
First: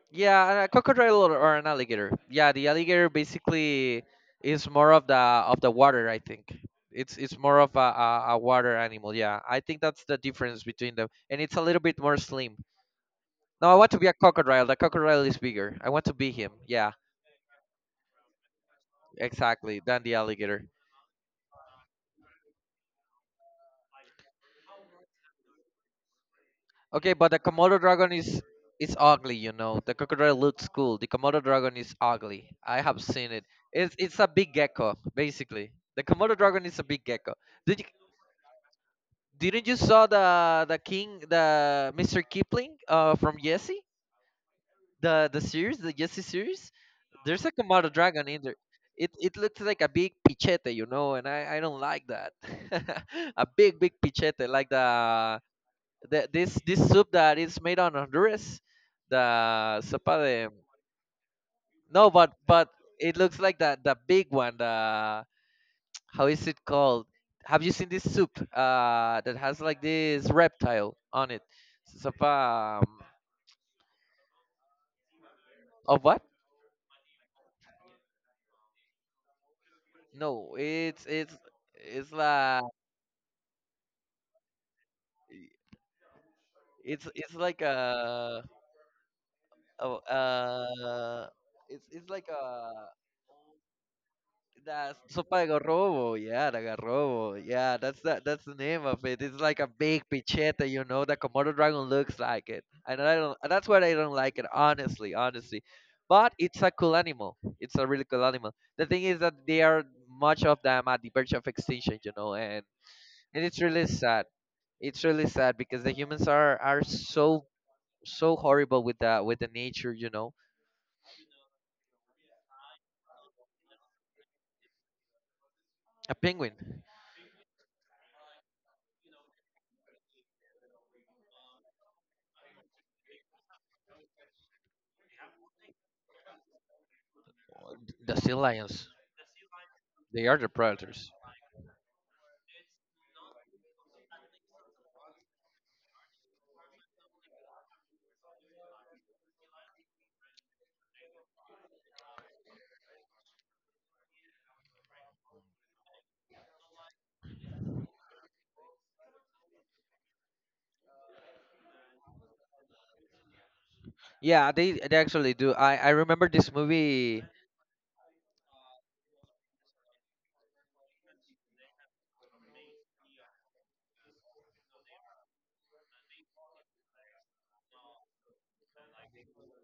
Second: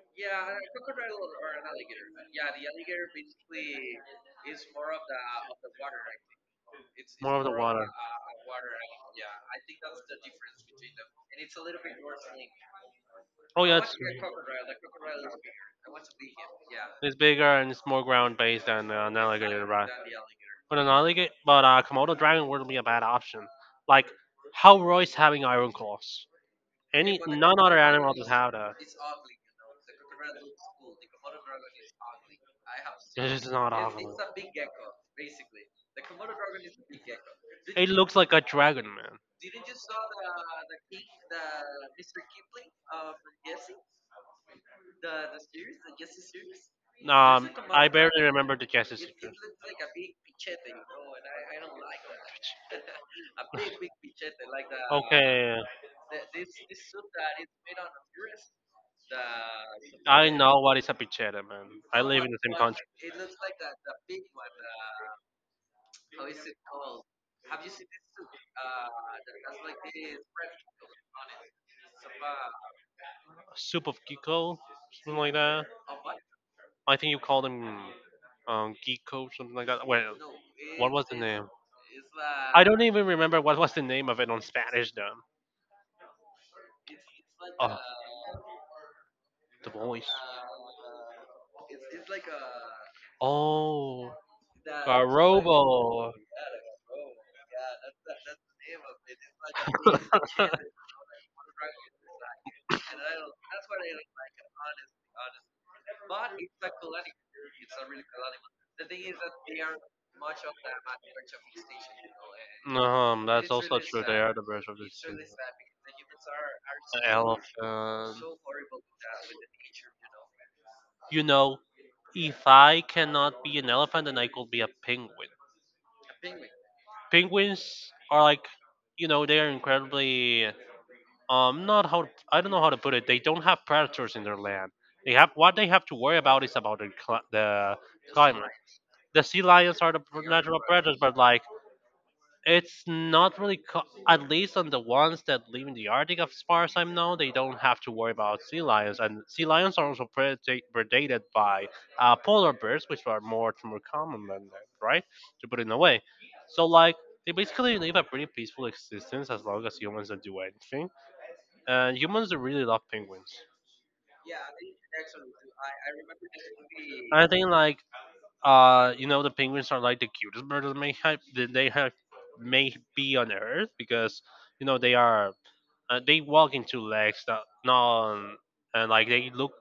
yeah, and a crocodile or an alligator. Yeah, the alligator basically is more of the water. I think it's
More
it's
of the
more of
water.
a water animal. Yeah, I think that's the difference between them, and it's a little bit more slim.
Oh
No, I
yeah,
want to be a crocodile. The crocodile is bigger. I want to be him. Yeah,
it's bigger and it's more ground based than, an alligator,
exactly.
right?
Than the alligator.
But an alligator, but a Komodo dragon wouldn't be a bad option. Like, how Roy's having iron claws.
Okay,
Any
but the
none other
Komodo dragon
animal does
is
have that.
is ugly. You know, the crocodile looks cool. The Komodo dragon is ugly. I have seen it.
This is not
It's
awful.
it's a big gecko basically. The Komodo dragon is a big gecko. Did you
It looks like a dragon, man.
Didn't you saw the Mr. Kipling from Jesse, the series, the Jesse series? There's a
I
Komodo
barely
dragon in there.
remember the guesses.
It looks like a big pichete, you know, and I don't like that. A big pichete like the,
Okay,
the this soup that is made on Honduras, the sopa
I
de.
know what is a pichetta, man. I
No,
live in the same
but
country.
it looks like the big one, the how is it called? Have you seen this soup that has like this reptile on it? It's
Soup of gecko, something like that.
of what?
I think you call them, gecko, something like that. Well,
No,
what was the name?
it's like
I don't even remember what was the name of it on Spanish, though.
it's like
Oh, the voice.
a it's like a.
Oh,
That's
a
sopa de
robo.
garrobo. Yeah, the garrobo. Yeah, that's the name of it. It's like a big pichete, you know. The Komodo dragon looks like it, and I don't. And That's why I don't like it. Honestly, honestly, but it's a cool animal. It's a really cool animal. The thing is that they are much of them at the verge of extinction, you know, and and
That's
it's
also
really
true. They
sad.
are the birds of
It's
this
really sad because the humans are so
elephant.
so horrible with the nature, you know.
You know, if I cannot be an elephant, then I could be a penguin.
A penguin,
Penguins are like, you know, they are incredibly not how I don't know how to put it. They don't have predators in their land. They have what they have to worry about is about the
the sea
climate.
lions,
The sea lions are the
they are the
natural predators,
predators.
but like it's not really, at least on the ones that live in the Arctic, as far as I know, they don't have to worry about sea lions. And sea lions are also predated by, polar bears, which are more common than that, right? To put it in a way. So, like, they basically live a pretty peaceful existence as long as humans don't do anything. And humans really love penguins.
Yeah, they actually do. I remember this movie.
I think, like, you know, the penguins are like the cutest birds that they have may be on Earth because, you know, they are they walk in two legs, that non, and like they look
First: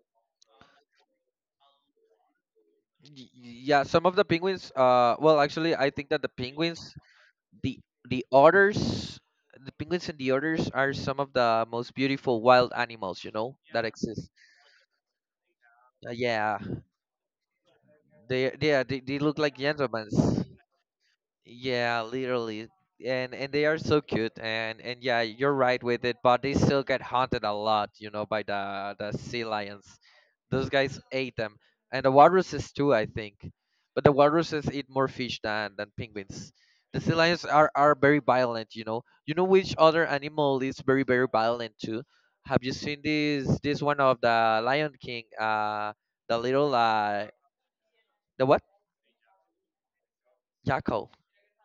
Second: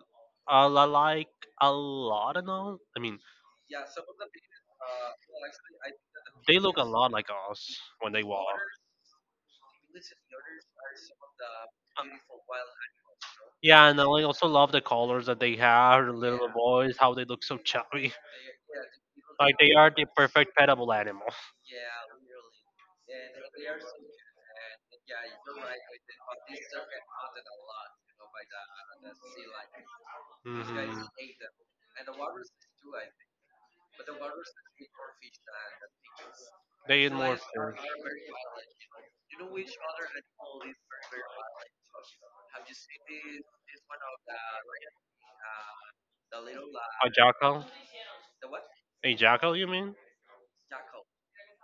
a lot like a lot of non. I mean,
y- Yeah, some of the penguins. Well, actually, I think that the
they look a
penguins,
lot like us
the
when they
the
walk.
otters, the penguins and the otters are some of the most beautiful wild animals. You know that
Yeah, and I
exist.
also love the colors that they have. The little
Yeah,
boys, how they look so chubby.
they look
Like
like
they are the
gentlemen.
perfect petable animal.
Yeah, literally. And they are so cute and yeah, you're right with it, but they still get hunted a lot, you know, by the sea lions. Those guys
Hmm.
ate them. And the walruses too, I think. But the walruses eat more fish than penguins.
They
The
eat
sea lions are
monsters.
are very violent, you know. You know which other animal is very very violent too? Have you seen this one of the Lion King, the little
A jackal?
the what?
A jackal, you mean?
Jackal.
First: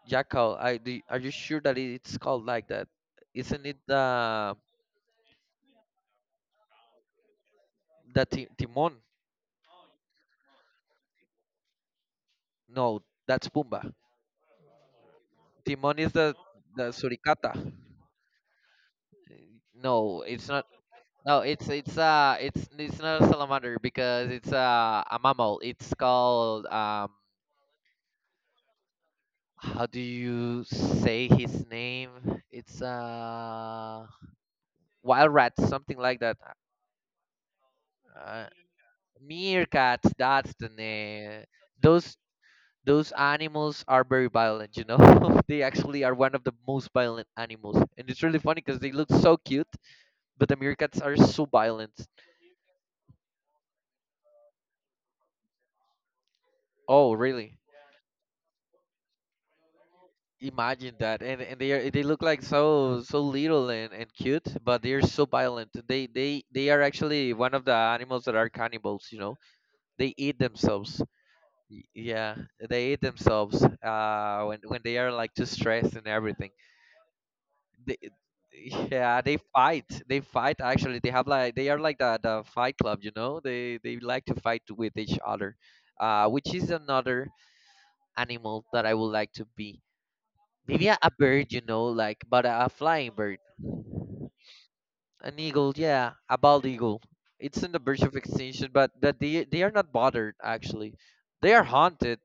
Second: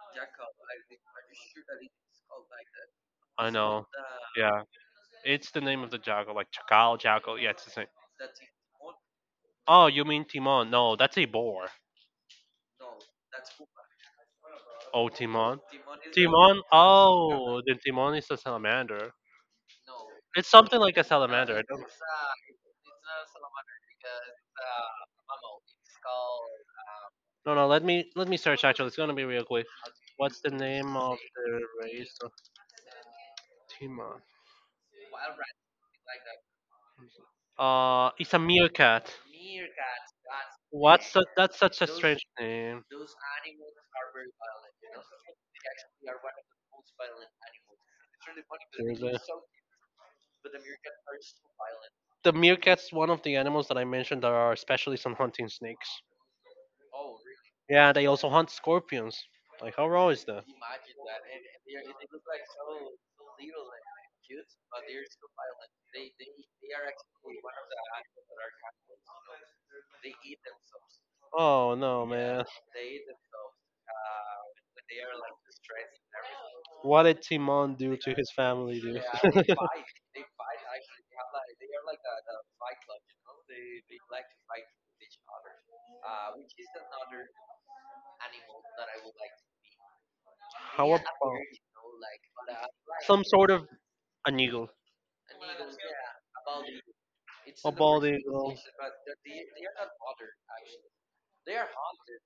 Jackal, I do, are you sure that it's called like that?
I
Isn't it
know. Yeah, it's the name of the jackal, like chacal, jackal. Yeah, it's the same.
the ti Timon?
Oh, you mean Timon? No, that's a boar.
No, that's Pumbaa.
Oh, Timon.
Timon is
Timon.
the suricata.
Oh, then Timon is a salamander.
No, it's
It's
not.
something like a
No,
salamander. I
it's
don't-
it's uh it's it's not a salamander because it's a mammal. It's called
no, no. Let me search. Actually, it's gonna be real quick.
how do
What's the
you
name of
say his
the
name?
race of
It's
Timon?
wild rat, something like that.
It's a
Uh,
meerkat.
Meerkat, that's the name.
That's such a
Those
strange name.
those animals are very violent, you know. They actually are one of the most violent animals, and it's really funny because they look
Seriously.
so cute, but the meerkats are so violent.
The meerkat's one of the animals that I mentioned that are specialists on hunting snakes.
Oh really?
Yeah, they also hunt scorpions. Like, how raw is that?
Imagine that. And they are, they look like so so little and cute, but they're so violent. They are actually one of the animals that are cannibals, you know. They eat themselves.
Oh no,
Yeah,
man.
they eat themselves when they are like too stressed and everything.
What did Timon
They,
do to his family, dude?
yeah, they fight they fight actually. They have like, they are like the fight club, you know. They like to fight with each other. Which is another animal that I would like to be. Maybe
How about
a bird, you know, like, but a flying
some
bird.
sort of an eagle,
An eagle, yeah, a bald eagle. It's
a
in the verge
bald
of
eagle?
extinction, but that they are not bothered actually. They are haunted,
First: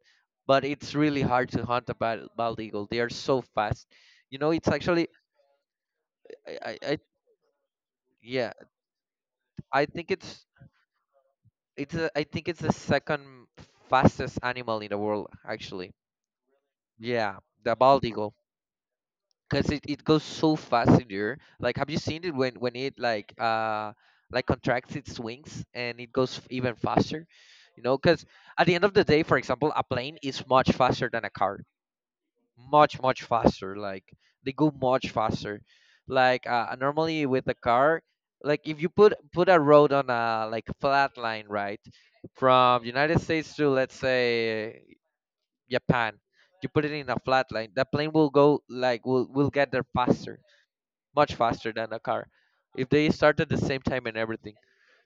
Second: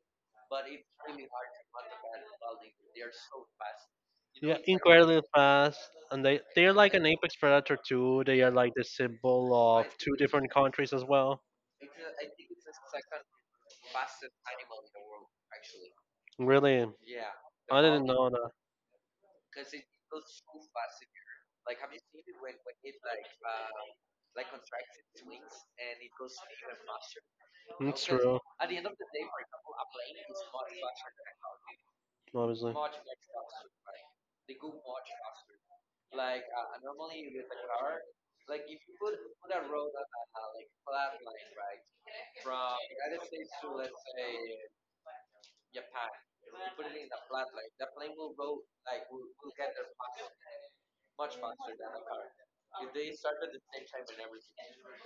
but it's really hard to hunt a bald eagle. They are so fast, you know.
Yeah,
It's actually
incredibly fast, and
i
they're
i,
like
I
an apex predator too. They are
yeah
like the symbol
I
of
think
two
it's
different countries as well.
It's a, I think it's the second fastest animal in the world, actually.
Really,
Yeah, the
I
bald
didn't know
eagle,
that.
because it goes so fast in the air. Like, have you seen it when it like contracts its wings and it goes even faster? You know,
It's
because
true,
at the end of the day, for example, a plane is much faster than a car.
obviously.
Much much faster. Like, they go much faster. Like normally with a car, like, if you put a road on a, like, flat line, right? From United States to, let's say, Japan, you put it in a flat line, that plane will go, like, will get there faster, much faster than a car, if they start at the same time and everything,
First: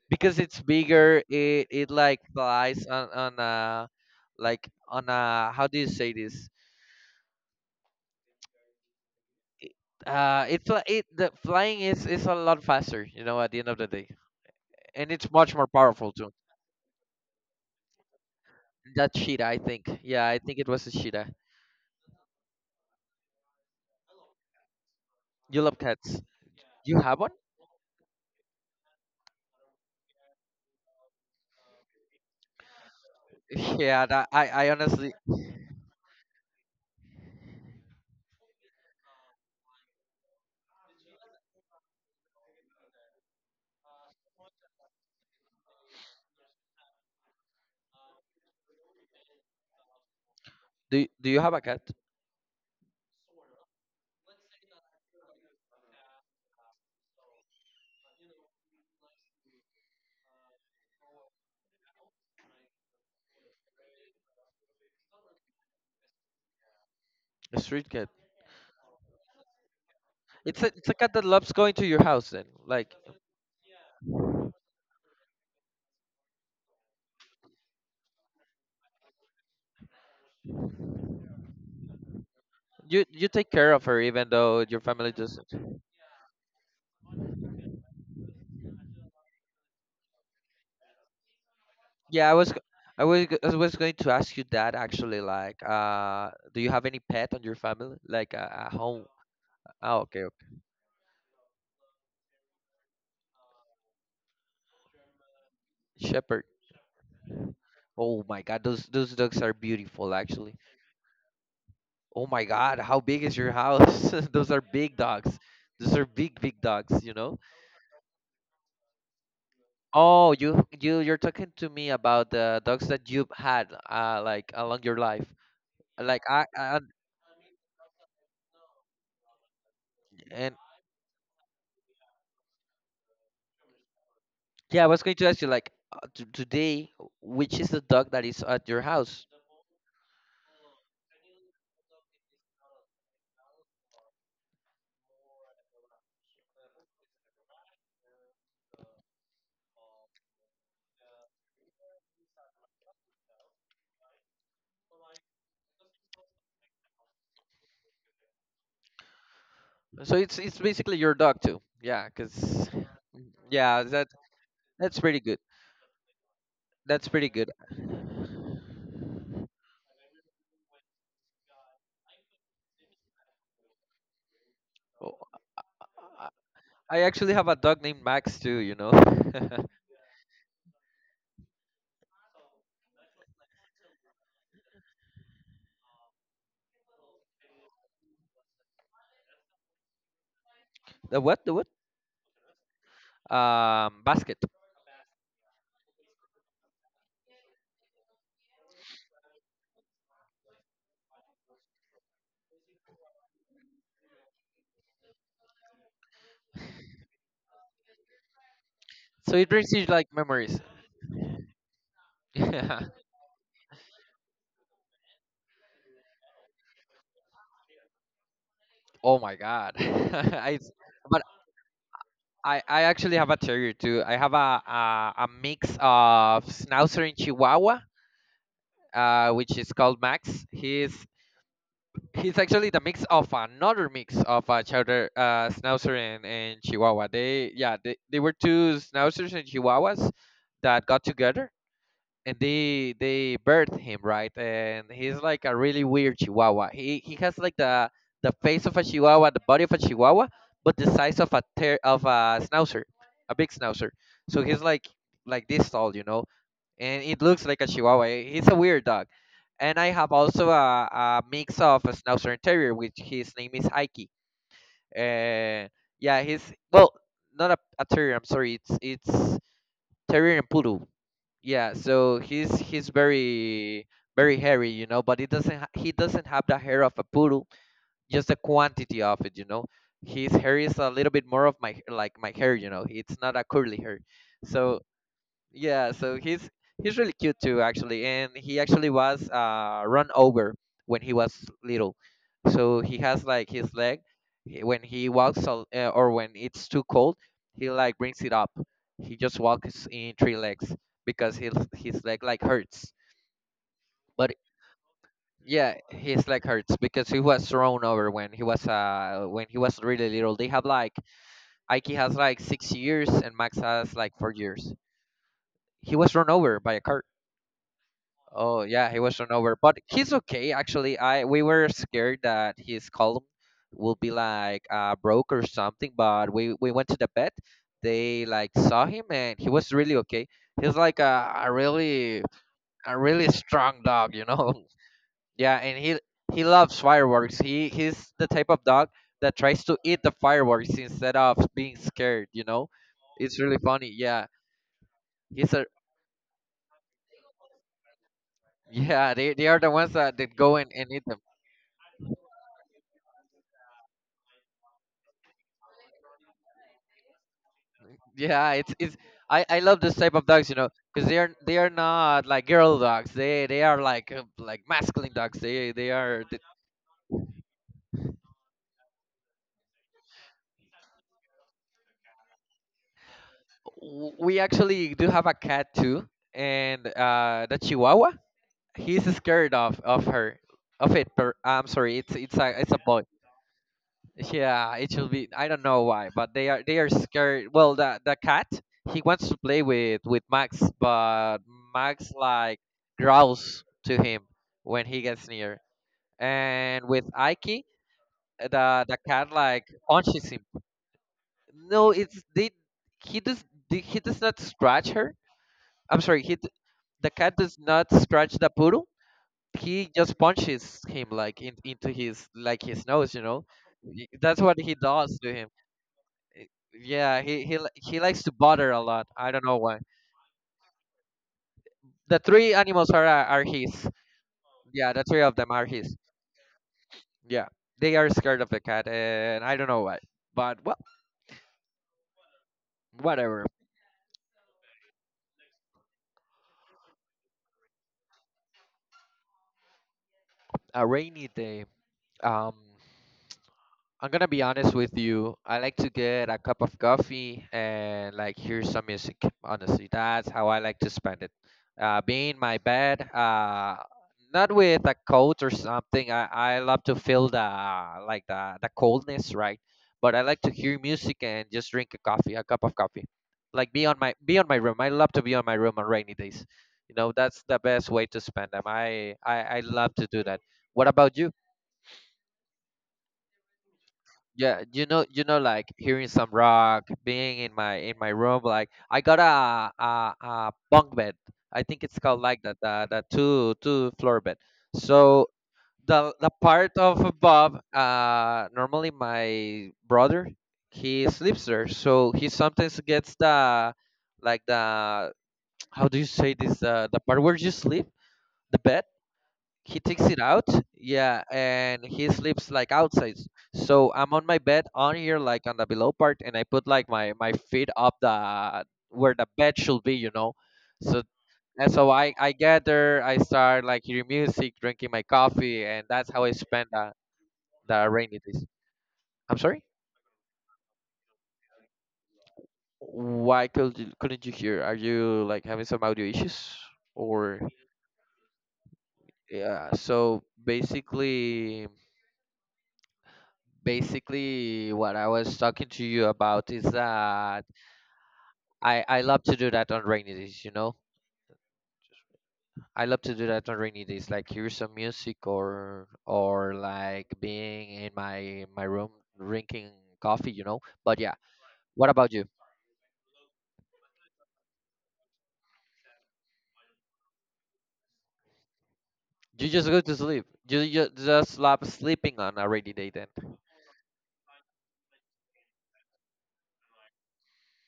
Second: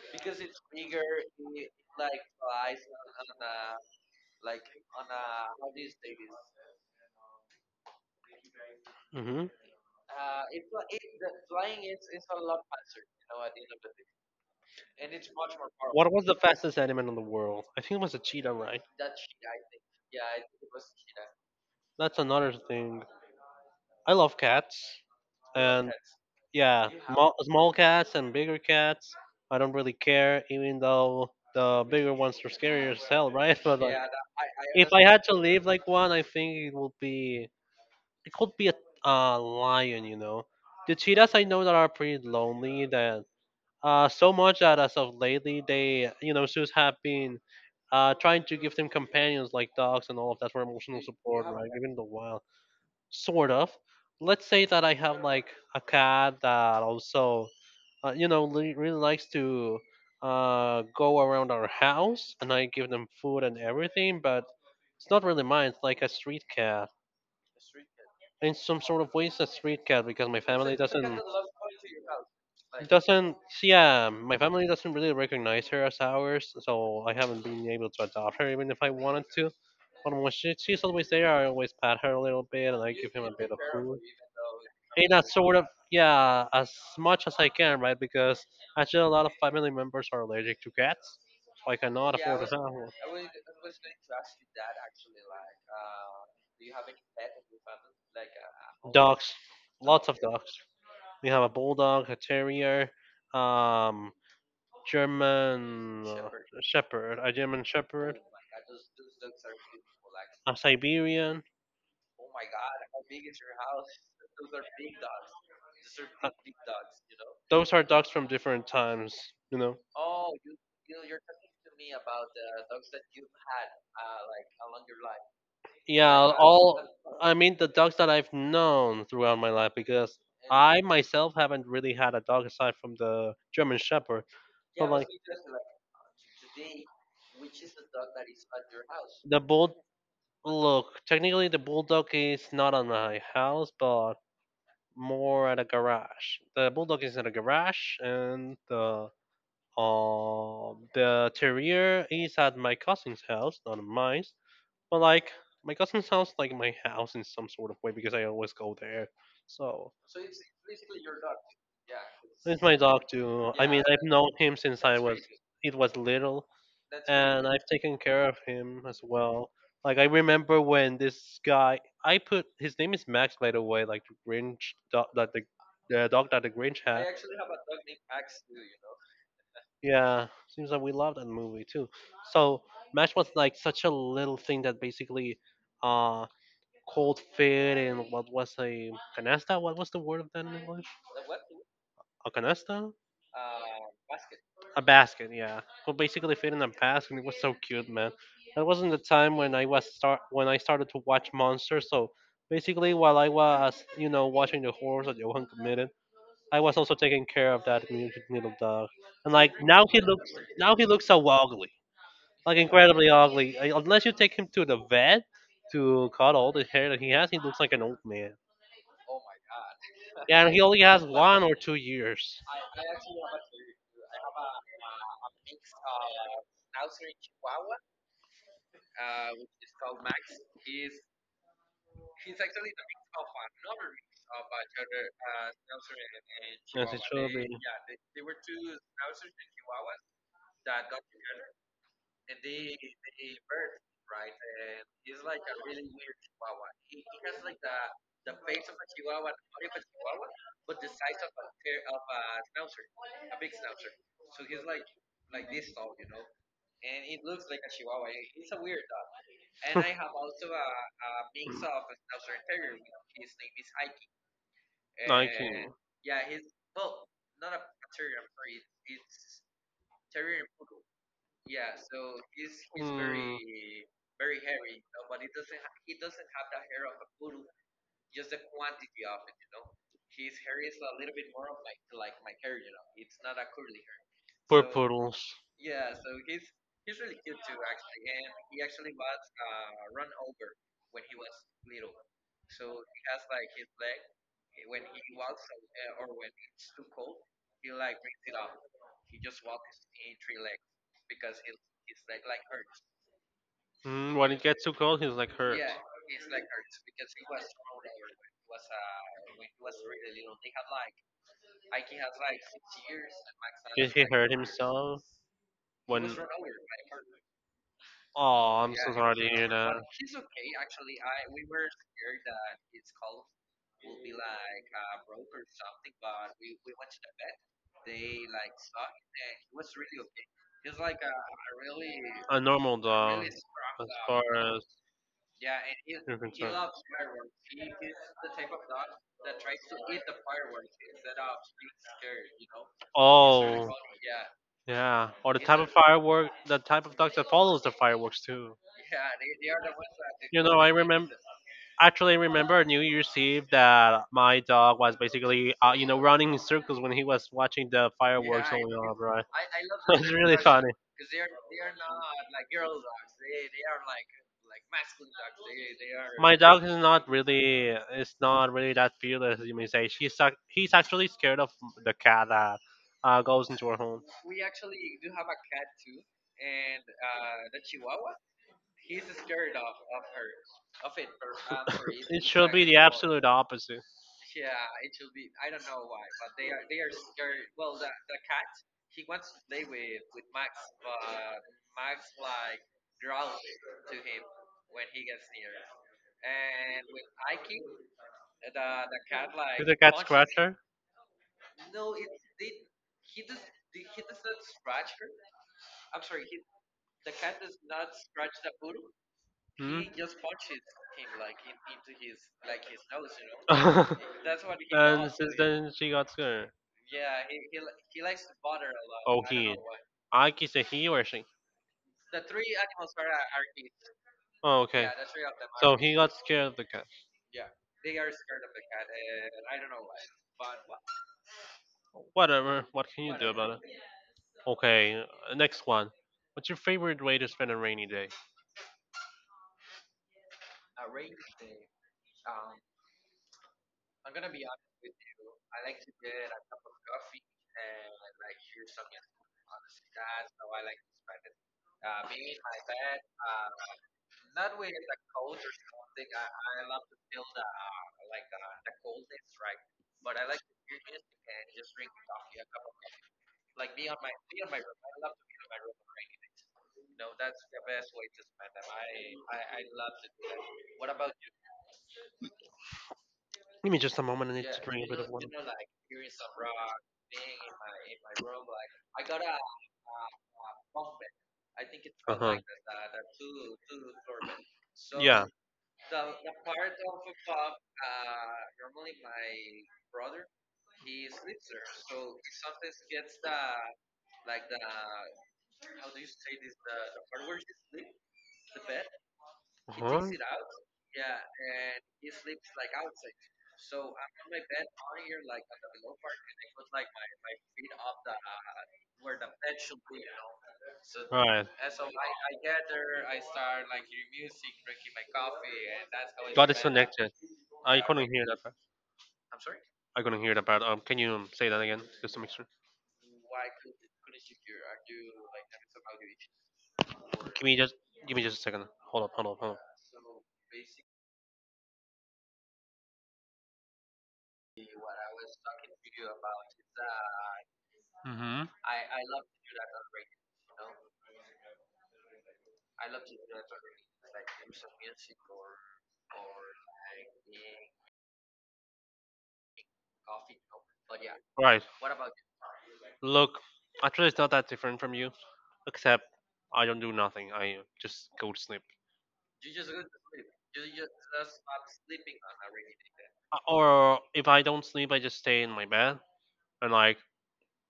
because it's bigger. It like flies on a, like, on a, how do you say this,
Hmm.
it's a, it, the flying is a lot faster, you know, at the end of the day, and it's much more powerful
What was
too.
the fastest animal in the world? I think it was a cheetah, right?
That cheetah, I think. Yeah, I think it was a cheetah.
That's another thing. I love cats,
You love
and
cats.
yeah,
You have one.
small cats and bigger cats. I don't really care, even though the bigger ones are scarier as hell, right? But like,
Yeah, that, I
if I
honestly.
had to leave like one, I think it would be it could be a lion, you know. The cheetahs I know that are pretty lonely. That, so much that as of lately, they, you know, zoos have been, trying to give them companions like dogs and all of that for emotional
Do you
support,
have a
right?
cat?
Even the wild sort of. Let's say that I have like a cat that also, you know, really likes to, go around our house, and I give them food and everything. But it's not really mine. It's like a street cat.
A street cat.
In some sort of ways, a street cat because my family
It's a cat
doesn't
that loves going to your house then, like,
doesn't yeah, my family doesn't really recognize her as ours, so I haven't been able to adopt her even if I wanted to. But when she's always there, I always pat her a little bit and I
you
give him
you
a
take
bit of
care of her
food
even though your family
in a
doesn't.
sort of yeah as much as I can, right? Because actually a lot of family members are allergic to cats, so I cannot
Yeah,
afford to have
I
one.
was, I was going to ask you that actually. Like, do you have any pet on your family, like a home?
Dogs,
Oh,
lots of
okay.
dogs. We have a bulldog, a terrier, um German,
Okay. Shepherd.
shepherd a German shepherd,
Oh my God, those dogs are beautiful,
a
actually.
Siberian.
Oh my God, how big is your house? Those are big dogs. Those are big, big dogs, you know?
Those are dogs from different times, you know.
Oh, you you're talking to me about the dogs that you've had like along your life. Like
Yeah
I
all I mean, the dogs that I've known throughout my life, because
And
I myself haven't really had a dog aside from the German Shepherd.
yeah, I
But
was going to ask you, like, t today, which is the dog that is at your house?
the bull, look, technically the bulldog is not on my house, but more at a garage. The bulldog is at a garage, and the, the terrier is at my cousin's house, not at mine. But like, my cousin sounds like my house in some sort of way, because I always go there. So
So it's basically your dog too. Yeah,
he's
'cause
my dog too. I
yeah,
mean, I've
that
known him since
that's
I
pretty
was
good.
it was little,
That's pretty
and
good.
I've taken care of him as well. Like I remember when this guy, I put his name is Max, by the way, like the Grinch dog, that the
Oh,
dog that the Grinch
I
had.
actually have a dog named Max too. You know,
Yeah, seems like we love that movie too. So Max was like such a little thing that basically, uh, cold feet and what was a canasta? What was the word of that in English?
the what? The what?
A canasta?
Basket.
A basket, yeah. Well, basically fit in a basket. It was so cute, man. That wasn't the time when I was start when I started to watch monsters. So basically, while I was watching the horrors that Johan committed, I was also taking care of that mutant little dog. And
So it
like
brings you like memories.
now he looks so ugly, like
Yeah.
incredibly ugly. Unless you take him to the vet to cut all the hair that he has, he looks like an old man.
Oh my god.
Yeah, and he only has
But
1 or 2 years.
I actually have a terrier too. I have a mix of Schnauzer and Chihuahua, which is called Max. He's actually the mix of another mix of Chowder, Schnauzer and
It
Chihuahua.
should
They
be.
yeah they were two Schnauzers and Chihuahuas that got together, and they birthed him, right? And he's like a really weird chihuahua. He has like the face of a chihuahua, the body of a chihuahua, but the size of a of a schnauzer, a big schnauzer. So he's like this tall, you know, and it looks like a chihuahua. He's a weird dog. And I have also a mix of a schnauzer and terrier, which his name is Aiki. And
I.
yeah, he's, well, not a terrier, I'm sorry, it's terrier and poodle. Yeah, so he's
Mm,
very very hairy, you know, but he doesn't he doesn't have the hair of a poodle, just the quantity of it, you know. His hair is a little bit more of my, like, my hair, you know. It's not a curly hair.
poor
So
poodles.
yeah, so he's really cute too, actually, and he actually was, run over when he was little. So he has like his leg, when he walks or when it's too cold, he like brings it up. He just walks in three legs because his leg like hurts.
Mm,
But
when it gets too cold, he's like hurt.
yeah, his leg hurts because he was thrown over when he was really little. They have like Ike has like 6 years and Max
Did
has
he
like four
hurt
years.
himself?
He was run over by a car. Oh
Oh, I'm
yeah,
so
he
sorry
was
to
run
hear
over,
that.
but he's okay actually. I we were scared that his column will be like broke or something, but we went to the vet. They like saw him and he was really okay. He's like
A normal
a
dog,
really
as
strong dog,
far
you
tough,
know.
as
Yeah, and
you're
he
concerned.
loves fireworks. He's the type of dog that tries to eat the fireworks instead of being scared, you know. It's really
Oh.
funny. Yeah,
Yeah, yeah. Or
he's a.
the type of dog that follows the fireworks too.
Yeah. They are the ones that, that
You
go
know, I
and eat
remember.
them.
Actually, I remember New Year's Eve that my dog was basically, you know, running in circles when he was watching the, yeah,
Yeah,
fireworks going
it's
off, right?
I love this
It's
type of
really
dogs, you know,
funny.
because they are not like girl dogs. They are like masculine dogs. They are.
My
The,
dog is not really that fearless, as you may say. He's actually scared of the cat that goes into her home.
we actually do have a cat too, and the Chihuahua. He's scared of her, of it. Per, I'm sorry, it's
It
it's
should
a
be
it's
the
a boy.
absolute opposite.
Yeah, it should be. I don't know why, but they are scared. Well, the cat, he wants to play with Max, but Max like growls to him when he gets near, and with Aiki, the cat like
Is a cat
punches him.
scratcher?
No, it's they. He does. He does not scratch her. I'm sorry. The cat does not scratch the poodle.
Hmm?
He just punches him like into his like his nose. That's what he
And
does to
since
him.
then she got
I-
scared.
Yeah, he likes to bother a lot.
Oh,
I don't know
he.
why.
I can say he or she.
The three animals are his.
Oh, okay.
Yeah, the three of them are
So he
his.
got scared of the cat.
Yeah, they are scared of the cat, and I don't know why. But well,
Whatever. What can you do
whatever.
about it? Okay, next one. What's your favorite way to spend a rainy day?
A rainy day. Um, I'm gonna be honest with you. I like to get a cup of coffee and like hear some music. Honestly, that's how I like to spend it. Being in my bed, not with a coat or something. I love to feel the like the coldness, right? But I like to hear music and just drink a coffee, a cup of coffee. Like be on my room. I love to be on my room on rainy days. You know, that's the best way to spend them. I love to do that. What about you?
Give me just a moment. I need
Yeah,
to drink a bit of.
you know, like hearing some rock, being in my room. Like I got a bunk bed. I think it's
Uh
called
huh.
like that, the two floor bed. So
Yeah.
the part of above, normally my brother, he sleeps there. So he sometimes gets the like the how do you say this? The part where you sleep, the bed
Uh
he takes
huh.
it out, yeah, and he sleeps like outside. So I'm on my bed on here, like on the below part, and I put like my feet up the where the bed should be, you know. So
Right.
And so I gather, I start like hearing music, drinking my coffee, and that's how I
Got
spend
disconnected. I
the
couldn't
rainy
hear that.
days.
part-
I'm sorry.
I couldn't hear that part. Can you say that again, just to make sure?
Why couldn't you hear? Are you like having some audio issues or?
Give me just, Give me just a second. Hold up, hold up, hold up.
Yeah, so basically what I was talking to you about is that
Mhm.
I love to do that on rainy days, you know. I love to do that on rainy days, like hear some music or like being in my room drinking coffee, you know. But yeah,
Right.
what about you?
Look, actually, it's not that different from you, except I don't do nothing. I just go to sleep.
You just go to sleep. You just love sleeping on a rainy day then.
Or if I don't sleep, I just stay in my bed, and like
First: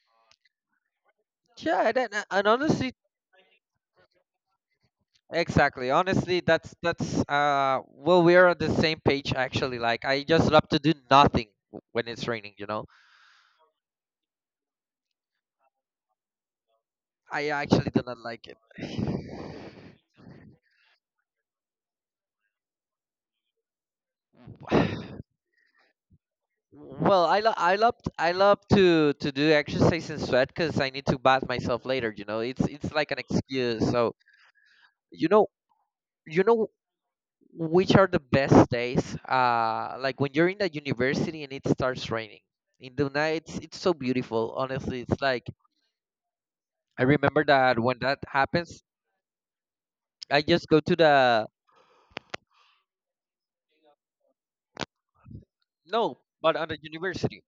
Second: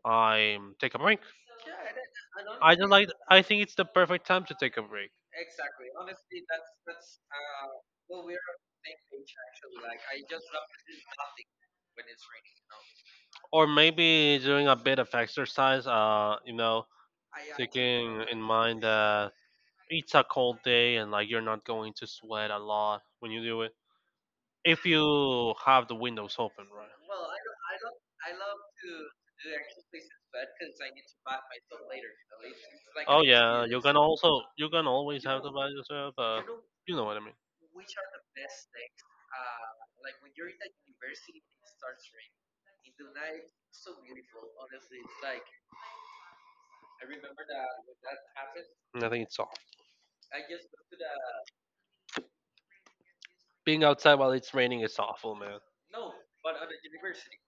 I take a break.
Yeah, and
I just
honestly,
like I think it's the perfect time to take a break.
exactly. Honestly, that's well, we're on the same page actually. Like I just love to do nothing when it's raining, you know.
Or maybe doing a bit of exercise, you know,
I actually do not
taking in
like it.
mind that it's a cold day and like you're not going to sweat a lot when you do it. If you have the windows open, right?
Well, I love to do exercise and sweat because I need to bath myself later. You know, it's like an
Oh yeah,
excuse. So
you can always
you
have
know
the visors up, but
you know
you know what I mean.
which are the best days? Like when you're in the university and it starts raining in the night. It's so beautiful. Honestly, it's like I remember that when that happens,
I think it's soft.
I just go to the
Being outside while it's raining is awful, man.
no, but on the university.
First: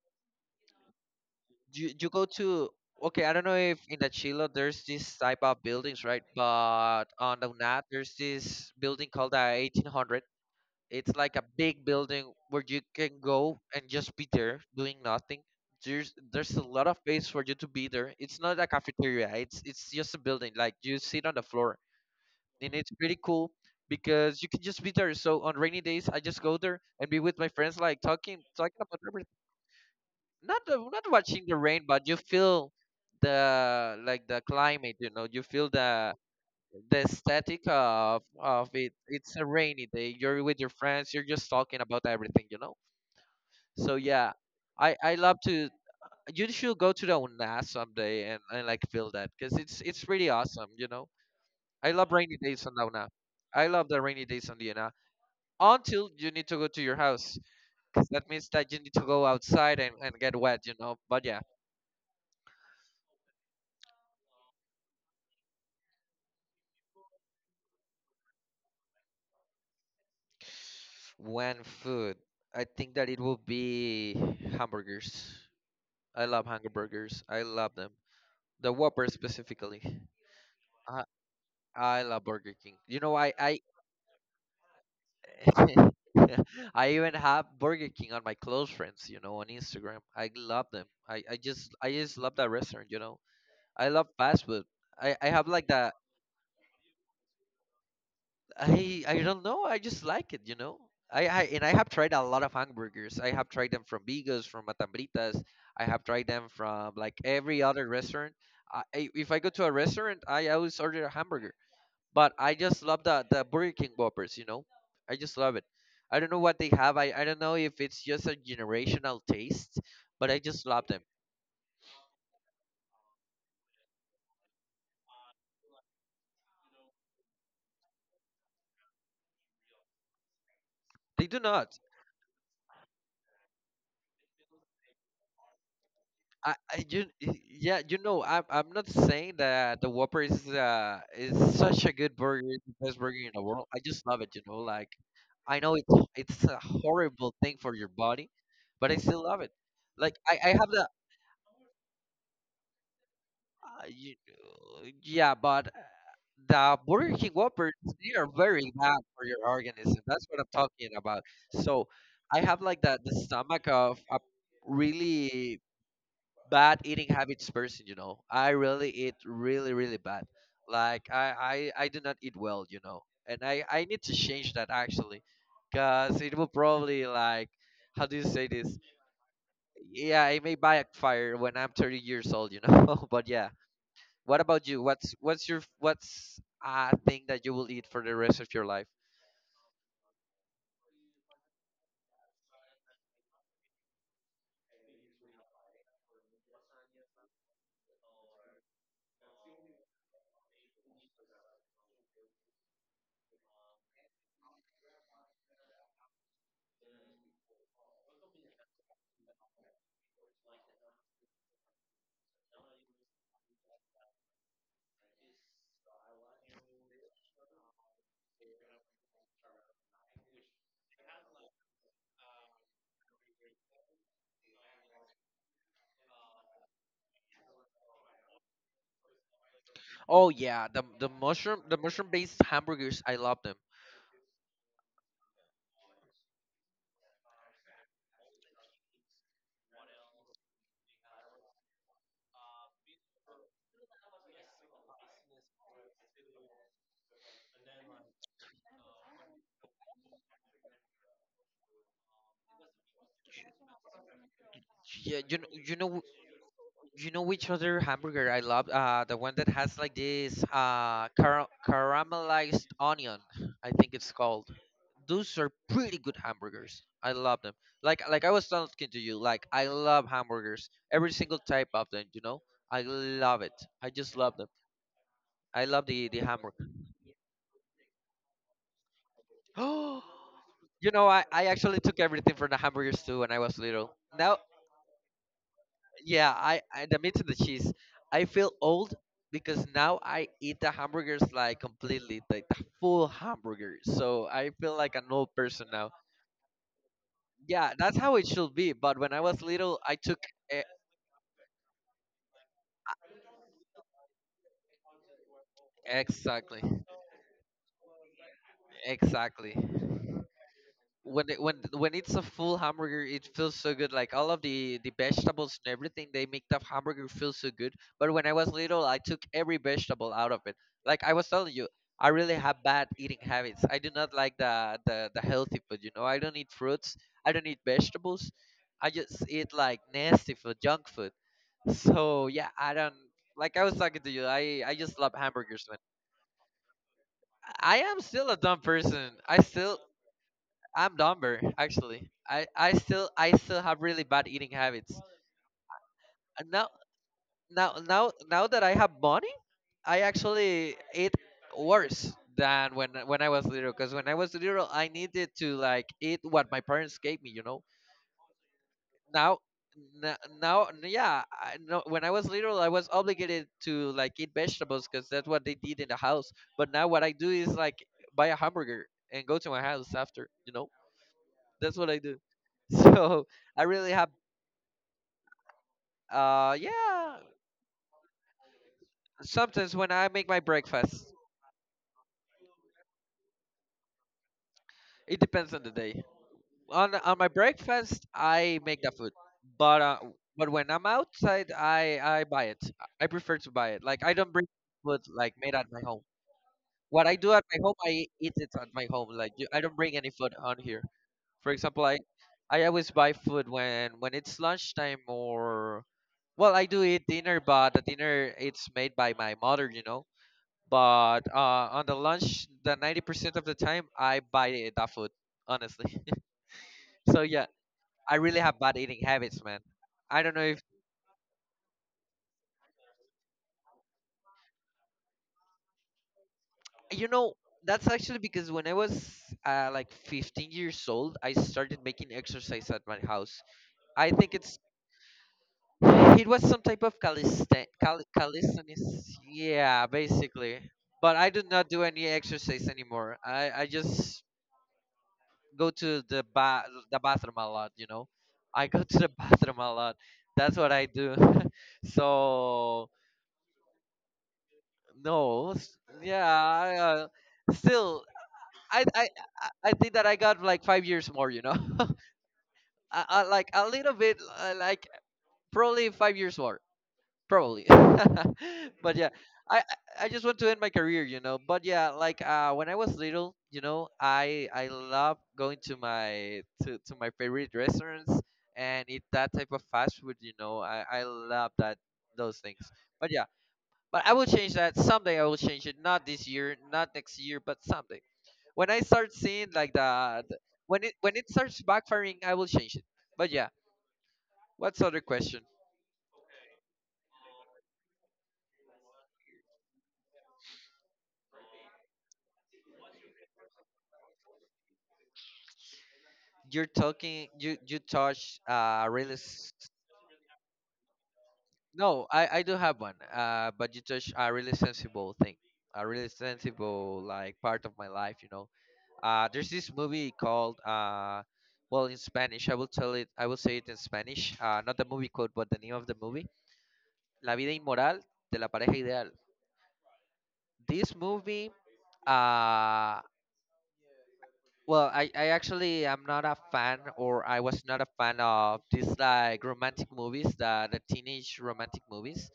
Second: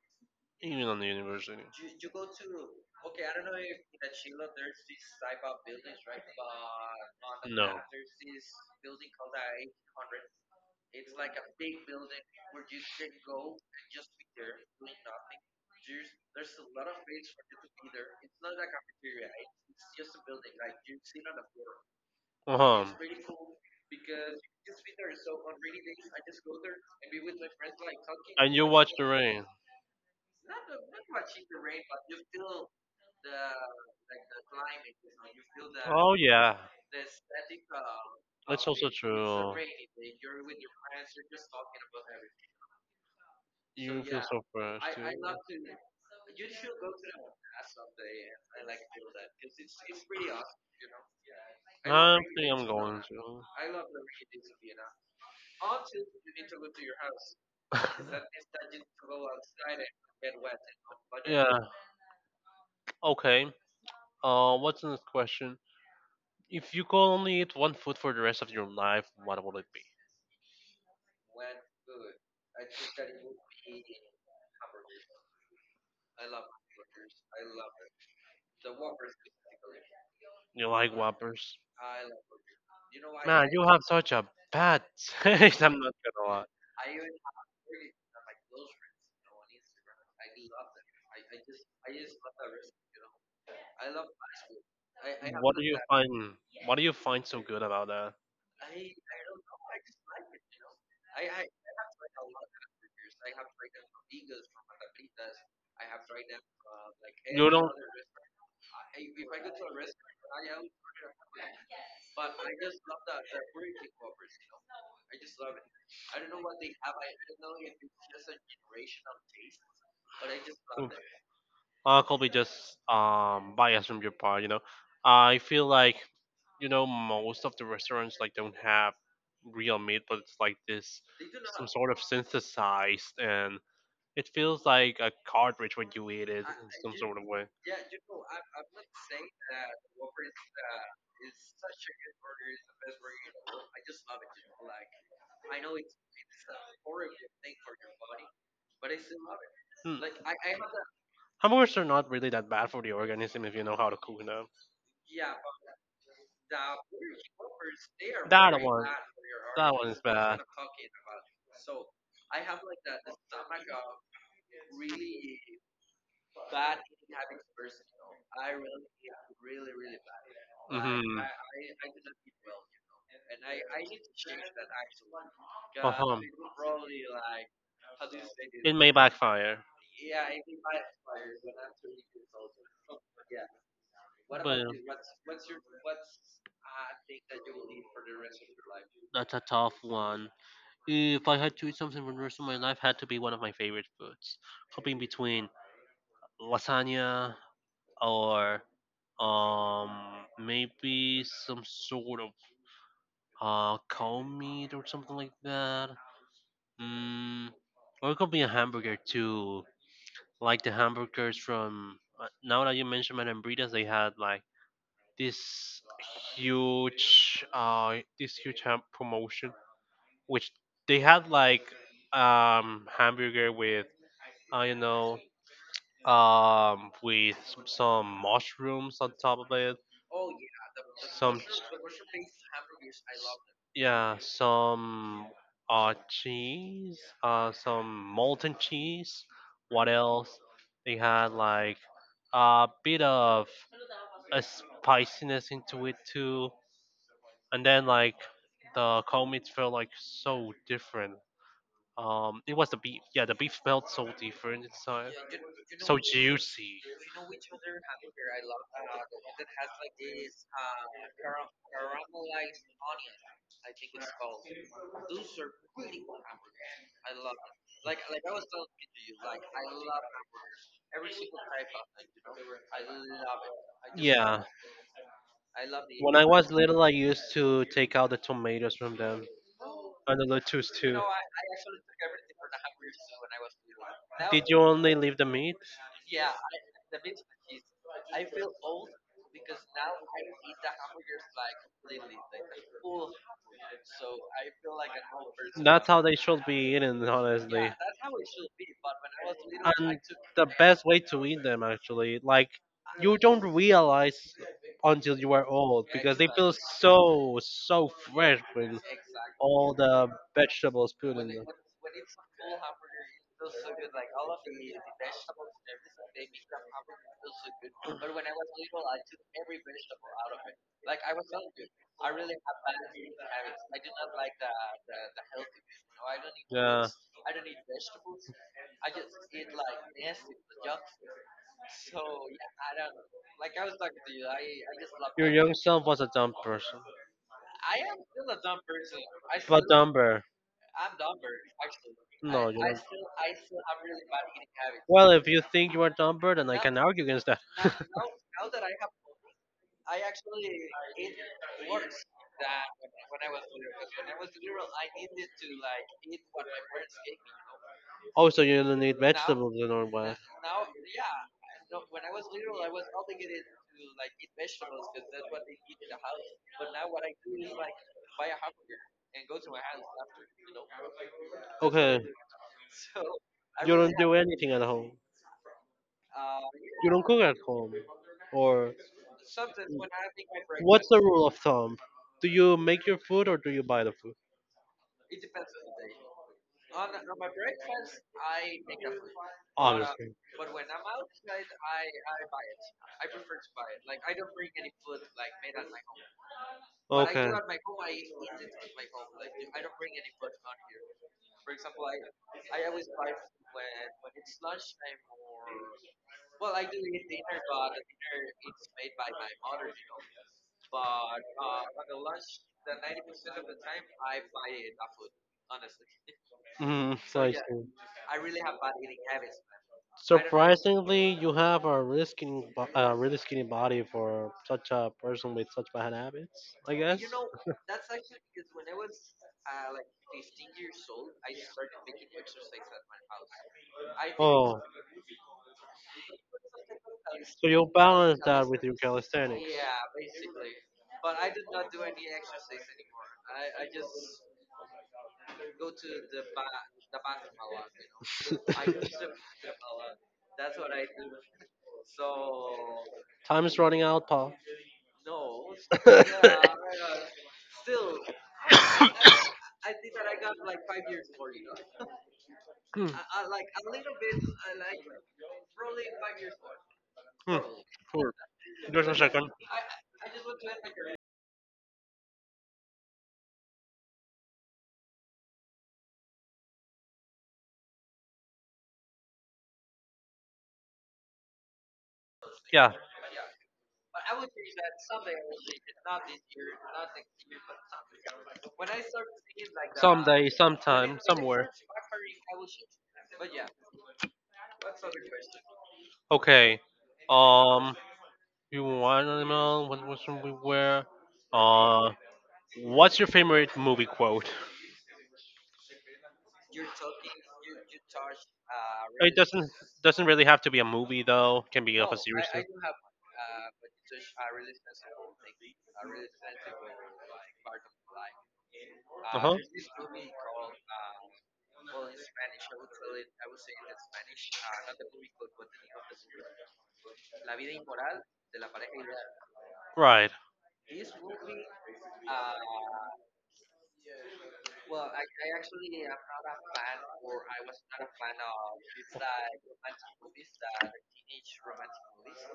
Even on the university.
You go to okay, I don't know if in the chilo there's this type of buildings, right, but on the
No.
nat there's this building called the 1800. It's like a big building where you can go and just be there doing nothing. There's a lot of space for you to be there. It's not a cafeteria. It's just a building like you sit on the floor,
Uh
and
huh.
it's pretty cool because you can just be there. So on rainy days I just go there and be with my friends, like
And you
talking
watch
about
the
everything.
rain.
Not not watching the rain, but you feel the like the climate, you know, you feel
Oh yeah,
the aesthetic
that's
of
also
it. It's a
true.
rainy day, you're with your friends, you're just talking about everything, you know. So
You feel
yeah,
so fresh too.
I
I
love to. You should go to the una someday and, like feel that because it's pretty awesome, you know. I
think
love rainy days
I'm
on the
going
una.
to.
I love the rainy days on the una until you need to go to your house, because that means that you need to go outside and, get wet, you know, but yeah.
Yeah. Okay. What's the next question? If you could only eat one food for the rest of your life, what would it be?
When food, I think that it will be hamburgers. I love hamburgers. I love them. The Whopper specifically.
You like
I
Whoppers?
I love Burger King. You know,
Man,
I
you have such a bad taste. I'm not.
I even have Burger King on my close friends. You know, on Instagram. I love them. I just love that restaurant. You know, I love fast food. I have
What do
like
you
the
find? What do you find so good about that?
I don't know. I just like it, you know. I have tried a lot of hamburgers. I have tried them from Bigos, from Matambritas. I have tried them from like
You
every
don't
other restaurant. If I go to a restaurant, I always order a hamburger. But I just love the Burger King Whoppers, you know. I just love it. I don't know what they have. I don't know if it's just a generational taste, but I just love them.
Probably just bias from your part. You know, I feel like, you know, most of the restaurants like don't have real meat, but it's like this
They do
some
not.
sort of synthesized, and it feels like a cartridge when you eat it in
I
some
you
sort of way.
Yeah, you know, I'm not saying that the Whopper is such a good burger, it's the best burger in the world. I just love it, you know. Like I know it's a horrible thing for your body, but I still love it.
Hmm.
Like I have the
Hamburgers are not really that bad for the organism if you know
uh,
how to
you,
cook them.
yeah, but the Burger King Whoppers they are
That
very
one,
bad for your
that one
organism.
is
That's what
bad.
I'm talking about. So I have like the stomach of a really bad eating habits person, you know, I really eat really really bad. Like
Mm-hmm.
I do not eat well, you know, and I need to change that actually because
Uh-huh.
it will probably like how do you say this,
May backfire,
yeah, it may backfire when I'm 30 years old, you know. But yeah, what about you?
but
What's a thing that you will eat for the rest of your life?
that's a tough one. If I had to eat something for the rest of my life, had to be one of my favorite foods. Hopping between lasagna or um maybe some sort of cow meat or something like that. Mm, or it could be a hamburger too. Like the hamburgers from now that you mentioned Manambritas, they had like this huge promotion which they had like hamburger with, I don't know, with some mushrooms on top of it,
Oh yeah,
some,
the mushroom based hamburgers, I love them.
yeah, some cheese, some molten cheese. What else? They had like a bit of a spiciness into it too. And then like the cold meat felt like so different. It was the beef. Yeah, the beef felt so different inside,
Yeah, you
so
know,
juicy.
you know which other hamburger I love? The one that has like this caramelized onion, I think it's called. Those are pretty good hamburgers. I love them. Like I was talking to you, like I love hamburgers, every single type of them. You know, I love it. I just love
Yeah.
them. I love
When
the
I was
hamburger.
little, I used to take out the tomatoes from them and the lettuce
You
too.
know, I actually took everything from the hamburgers too when I was little. Now,
Did you only leave the meat?
yeah, I and the meat and the cheese. I feel old because now I eat the hamburgers like completely, like the full hamburger. So I feel like an old person
That's
now.
how they should be eaten, honestly.
Yeah, that's how it should be. But when I was little, I
And
took
the
e-
best way to eat them actually, like, you don't realize until you are old because they feel
exactly,
so, so fresh with
exactly.
all the vegetables put in them.
When it's a full hamburger, it feels so good. Like all of the vegetables and everything, they make the hamburger feel so good. But when I was little, I took every vegetable out of it. Like I was telling you, I really have bad eating habits. I do not like the healthy food. You know, I don't eat
Yeah,
fruits. I don't eat vegetables. I just eat like nasty food, junk food. So yeah, I don't. Like I was talking to you, I just love
your young
hamburgers, man.
self was a dumb person,
I am still a dumb person.
but dumber.
I'm dumber actually.
No you
I still have really bad eating habits.
Well, if you think you are dumber, then
And
I
now
can argue against that.
now that I have money, I actually eat worse than when I was little. Because when I was little, I needed to like eat what my parents gave me. You know.
Oh, so you don't eat
Now
vegetables and all that.
now yeah no, when I was little I was obligated to like eat vegetables because that's what they did in the house. But now what I do is like buy a hamburger and go to my house after, you know. That's what I
Okay.
do. So I
You
really
don't
have
do anything at home. You don't
Yeah.
cook at home. Or
Sometimes when I make my
What's the
breakfast,
rule of thumb? Do you make your food or do you buy the food?
it depends on the day. On my breakfast, I make the food, but uh,
Obviously.
but when I'm outside, I buy it. I prefer to buy it. Like I don't bring food like made at my home. What I
Okay.
do at my home, I eat it at my home. I don't bring any food on here. For example, I always buy food when it's lunchtime or well, I do eat dinner, but the dinner it's made by my mother, you know. But on the lunch, the 90% of the time, I buy that food. Honestly,
Mm,
so
I
yeah,
see.
I really have bad eating habits, man. I don't know if
Surprisingly, you have a really skinny, really skinny body for such a person with such bad habits, I guess.
you know. That's actually because when I was like 15 years old, I started making exercise at my house. I think
Oh,
it's It was some type of
so you balance that with your
calisthenics.
calisthenics.
Yeah, basically. But I do not do any exercise anymore. I just go to the bathroom a lot, you know. I go to the bathroom a lot. That's what I do. so
Running out, Paul.
no, s- Yeah, still, I, I I I think that I got like 5 years more, you know,
Hmm,
like a little bit, like probably 5 years more.
like hmm,
Probably.
just a
But yeah,
second.
I I just want to end my career, you know. But yeah, like when I was little, you know, I love going to to my favorite restaurants and eat that type of fast food, you know. I love that those things.
Yeah,
But yeah, but I will change that someday. I will change it, not this year, not next year, but someday, when I start seeing like the, when it
sometime,
when it
somewhere.
starts backfiring, I will change it. But yeah, what's other question?
Okay. Um, you were one animal. What was we were? Uh, what's your favorite movie quote?
You're talking you you touch a really
doesn't
s-,
doesn't really have to be a movie though. Can be.
no, I do have one, but you touch a really sensible thing, a really sensible like part of my life, you know.
Do.
There's this movie called, well, in Spanish I will tell it. I will say it in Spanish. Not the movie code, but the name of the movie: La Vida Inmoral de la Pareja Ideal.
Right.
This movie, uh well, I actually am not a fan, or I was not a fan of these like romantic movies, the teenage romantic movies.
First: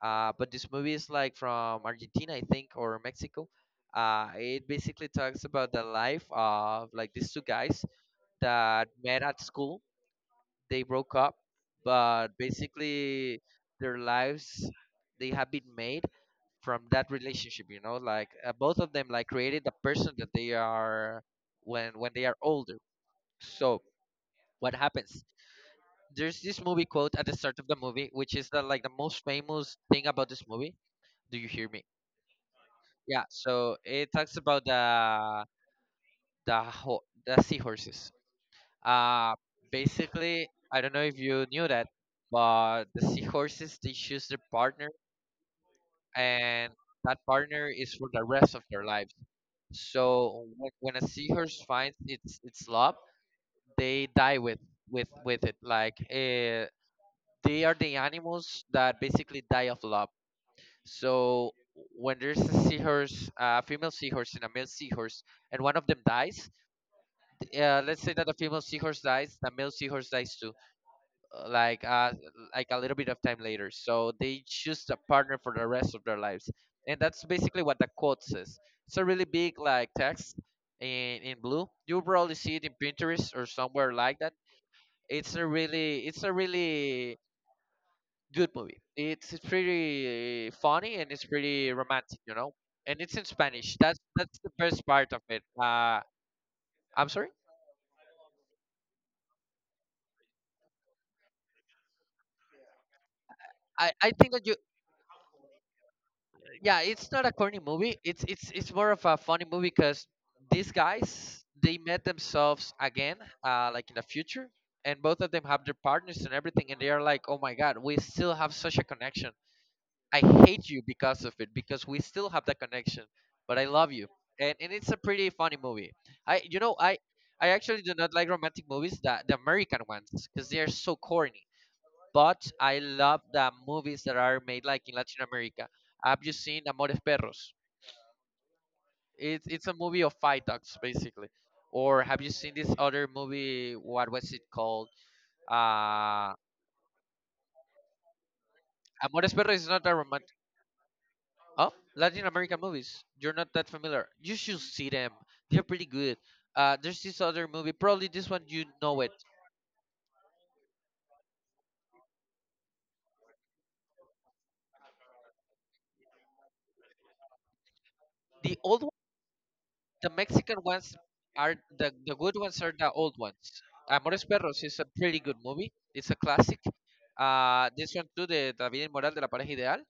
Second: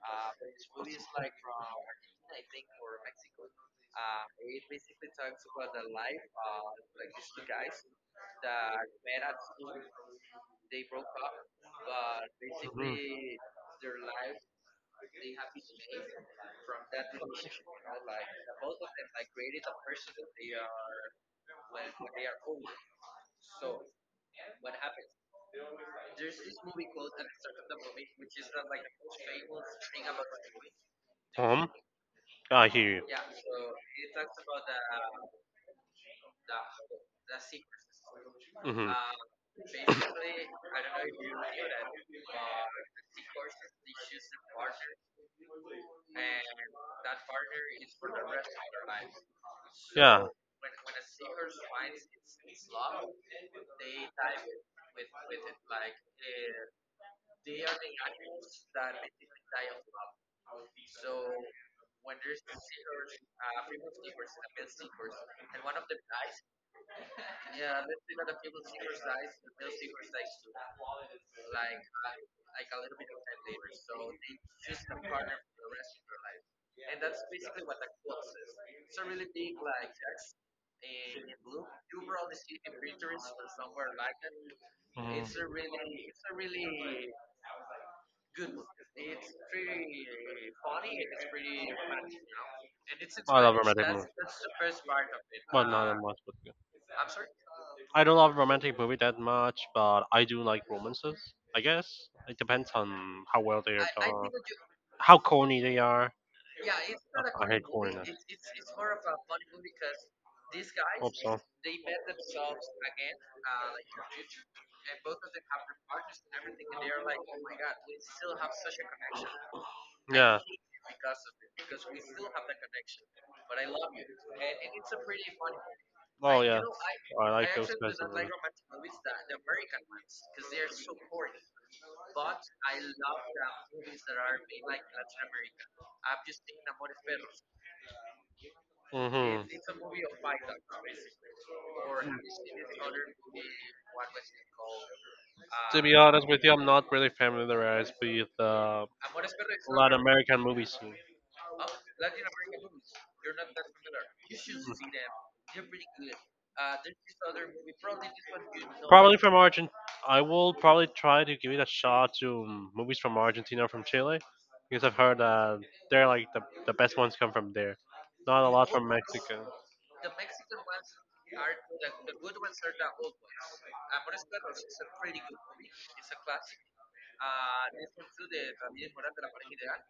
But this movie is like from Argentina, I think, or Mexico. It basically talks about the life of like these two guys that met at school. They broke up, but basically their lives, they have been made from that relationship. You know, like both of them like created the person that they are when they are older. So what happens? There's this movie quote at the start of the movie, which is the like the most famous thing about this movie. Do you hear
Home.
me?
I hear.
Yeah. So it talks about the seahorses.
Mhm.
Uh, basically, I don't know if you knew that, but the seahorses, they choose their partner, and that partner is for the rest of their lives. So when a seahorse finds its love, they die with with it. Like they are the animals that basically die of love. So when there's a seahorse, a female seahorse and a male seahorse, and one of them dies, let's say that the female seahorse dies, the male seahorse dies too, uh, like uh like a little bit of time later. So they choose a partner for the rest of their lives, and that's basically what the quote says. It's a really big like text in blue. You probably see it in Pinterest or somewhere like that. It's a
So
really, it's a really good movie. It's pretty funny and it's pretty romantic, you know. And it's in Spanish. That's the best part of it.
that much, but. Yeah.
I'm sorry.
I don't love romantic movie that much, but I do like romances. I guess it depends on how well they are
I
done,
think that you,
how corny they are.
yeah, it's not a
I
corny
hate corny
movie.
corniness.
It's it's more of a funny movie, because these
Hope so.
guys, they met themselves again, like in the future, and both of them have their partners and everything, and they are like, oh my god, we still have such a connection.
I
I
Yeah. think
hate you because of it, because we still have that connection, but I love you. And it's a pretty funny movie. I
Oh
you
yeah.
know i
I
i
like I those
actually do
kinds
not like
movies.
romantic movies, that the American ones, because they are so corny. But I love the movies that are made like in Latin America. Have you seen Amores Perros? It's
Mhm.
it's a movie of fight dogs, basically. Or have you seen this other movie? What was it called?
To be honest
Uh,
with you, I'm not really familiarized with
Amores
Amores
Perros is not a
Latin
romantic.
American movies.
Oh, Latin American movies. You're not that familiar. You should see them. They're pretty good. There's this other movie. Probably
Probably
this one you know it.
from Argent. I will probably try to give it a shot to movies from Argentina or from Chile because I've heard they're like the best ones come from there. Not a
The
lot Well, from
old,
Mexico
the Mexican ones are the good ones are the old ones. Amores Perros is a pretty good movie. It's a classic. This one too, the David y Moral de la Pareja Ideal.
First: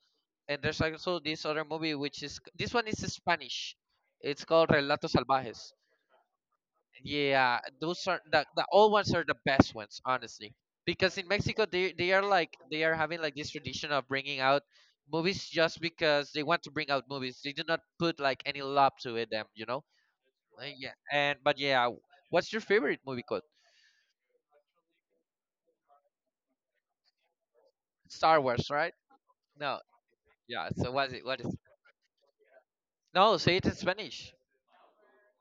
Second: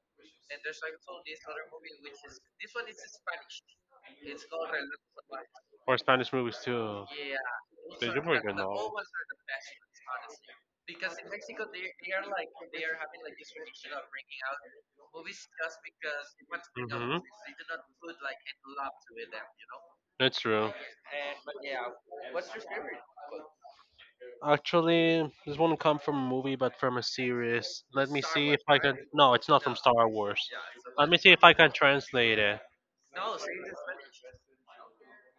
And there's also this other movie, which is, this one is Spanish. It's called Relatos Salvajes.
or Spanish movies too.
Yeah, those
They do I
are
pretty good
the
though.
old ones are the best ones, honestly. Because in Mexico they are like they are having like this tradition of bringing out movies just because they want to bring out
Mhm.
movies. They do not put like any love to them, you know.
That's
Uh,
true.
yeah, and but yeah, what's your favorite movie called?
Actually, this won't come from a movie, but from a series. Let me
Star
see if
Wars,
I
right?
can. No, it's not from
No,
Star Wars.
yeah. So what
Let
is
me
it?
see
What
if
is?
I can translate it.
No, say it in Spanish.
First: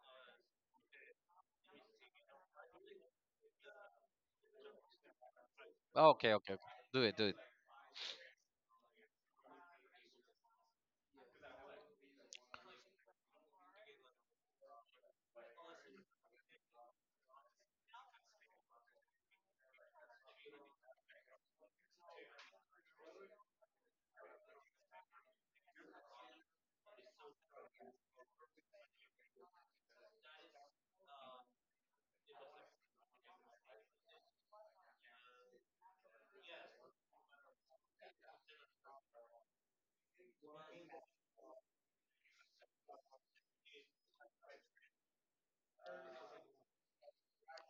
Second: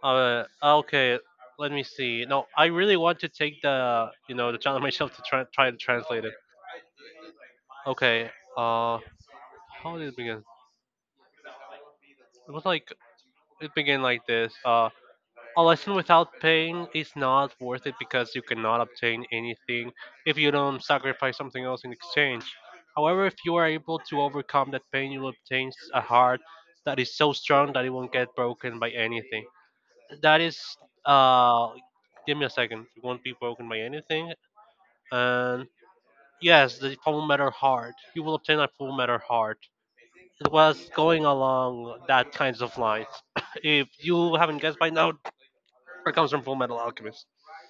Okay. Let me see. No, I really want to take the, you know, the challenge myself to try try to translate it.
Okay, okay, okay. Do it, do it.
Okay. Uh, how did it begin? It was like it began like this. A lesson without pain is not worth it because you cannot obtain anything if you don't sacrifice something else in exchange. However, if you are able to overcome that pain, you will obtain a heart that is so strong that it won't get broken by anything. That is, uh, give me a second, it won't be broken by anything. And yes, the full metal heart, you will obtain a full metal heart. It was going along that kinds of lines. If you haven't guessed by now, it comes from Full Metal Alchemist.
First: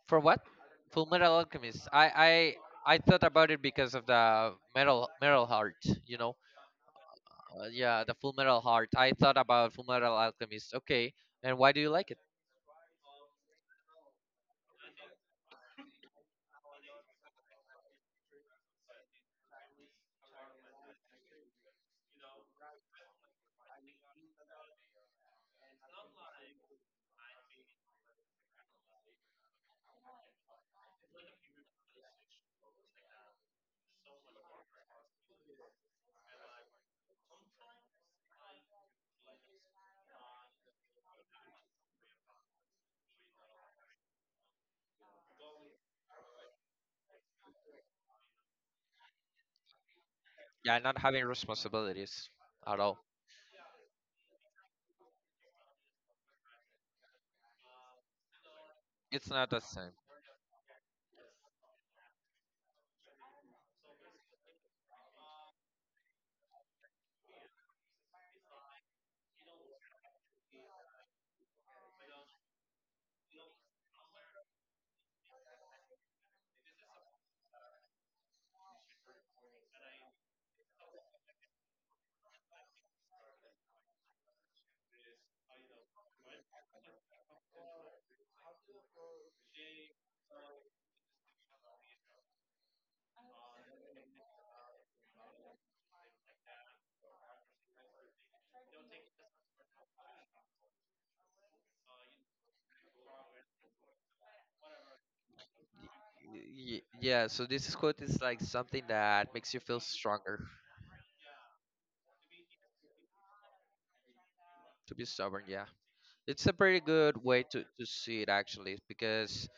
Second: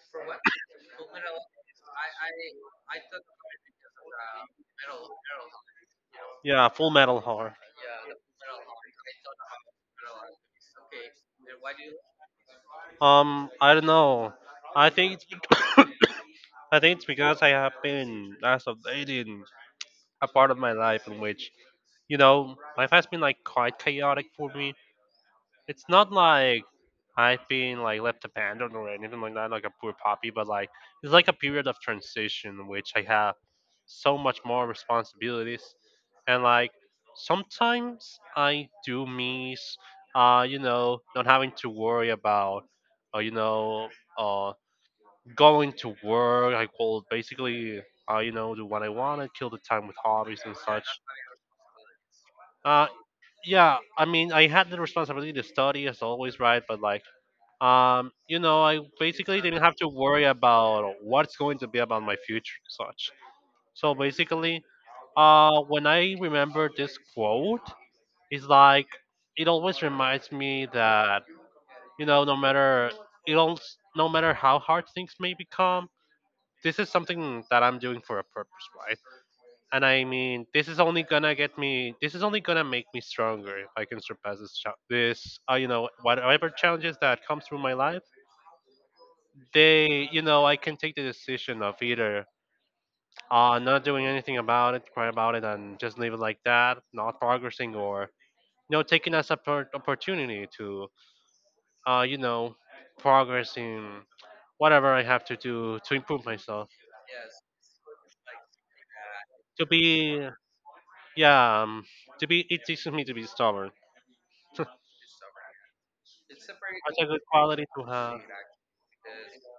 For what? Full Metal Alchemist. I thought about it because of the metal, metal heart. You know.
Yeah, Full Metal Horror.
Yeah, the Full Metal Heart. I thought about Full Metal Alchemist. Okay, and why do you like it?
I don't know. I think it's I think it's because I have been as of late in a part of my life in which, you know, life has been like quite chaotic for me. It's not like I've been like left abandoned or anything like that, like a poor puppy, but like it's like a period of transition which I have so much more responsibilities, and like sometimes I do miss, you know, not having to worry about, you know, uh, going to work. I could basically, you know, do what I want to kill the time with hobbies and
Yeah,
such.
not having responsibilities at
Uh,
all.
yeah, I mean, I had the responsibility to study as always, right? But like, you know, I
It's
basically
not the
didn't have
same.
to worry about what's going to be about my future and such. So basically, when I remember this quote, it's like it always reminds me that, you know, no matter it all, no matter how hard things may become, this is something that I'm doing for a purpose, right? And I mean, this is only gonna get me. This is only gonna make me stronger if I can surpass this, you know, whatever challenges that come through my life, they, you know, I can take the decision of either not doing anything about it, cry about it, and just leave it like that, not progressing, or, you know, taking as an opportunity to, you know, progress in whatever I have to do to improve
Y-
myself,
yeah, so this quote is like something that makes you
to
feel
be,
stronger.
yeah, to be. It teaches me to be stubborn. A
To be stubborn, yeah. It's a pretty good
good
way
quality to
to
have.
see it, actually. Because